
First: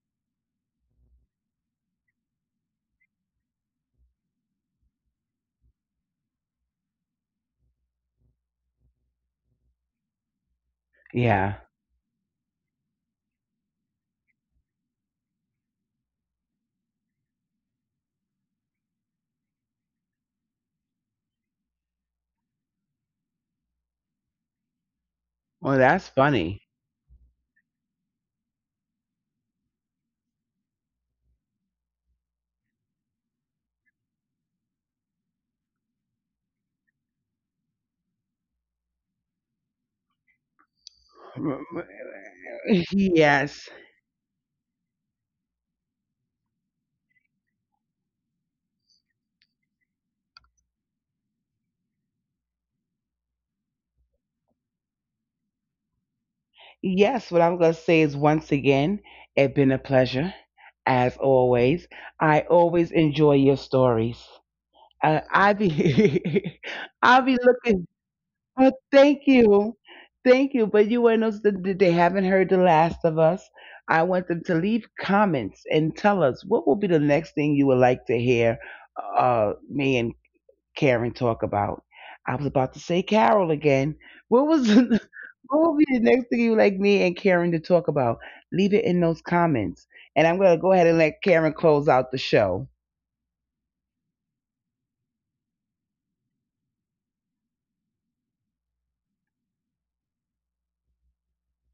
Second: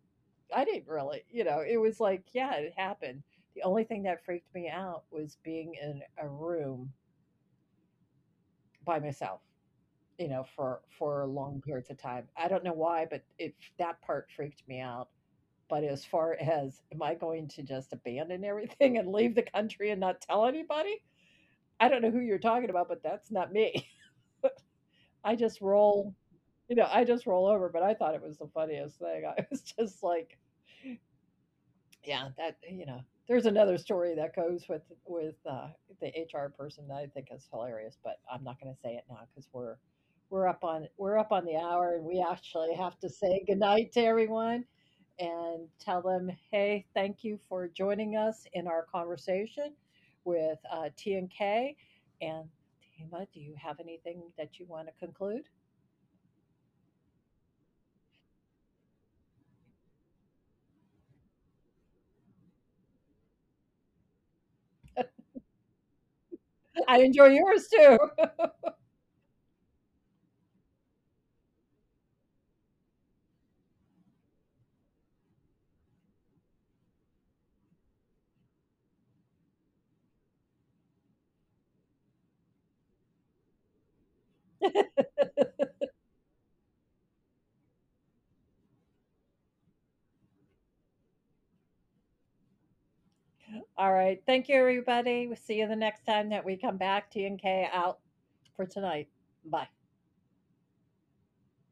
S1: I didn't really, you know, it was like, yeah, it happened. The only thing that freaked me out was being in a room by myself, you know, for
S2: Yeah.
S1: long periods of time. I don't know why, but it that part freaked me out. But as far as, am I going to just abandon everything and leave the country and not tell anybody? I don't know who you're talking about, but that's not me. (laughs) I just
S2: Well, that's
S1: roll,
S2: funny.
S1: you know, I just roll over. But I thought it was the funniest thing. (laughs) I was just like, yeah, that, you know, there's another story that goes with the HR person that I think is hilarious, but I'm not going to say it now because we're up on the hour and we
S2: (laughs)
S1: actually have to say
S2: Yes.
S1: goodnight to everyone. And tell them, hey, thank you for joining us in our conversation with T and K. And Tima, do you have anything that you want to conclude?
S2: Yes, what I'm going to say is once again, it's been a pleasure, as always. I always enjoy your stories. I be (laughs)
S1: (laughs) I
S2: I
S1: enjoy
S2: be
S1: yours
S2: looking.
S1: too.
S2: Oh, thank you, thank you. But you want us that that they haven't heard the last of us. I want them to leave comments and tell us what will be the next thing you would like to hear me and Karen talk about. I was about to say Carol again. What was the, (laughs) what will be the next thing you would like me and Karen to talk about? Leave it in those comments, and I'm gonna go ahead and let Karen close out the show.
S1: (laughs) All right. Thank you, everybody. We'll see you the next time that we come back. T and K out for tonight. Bye.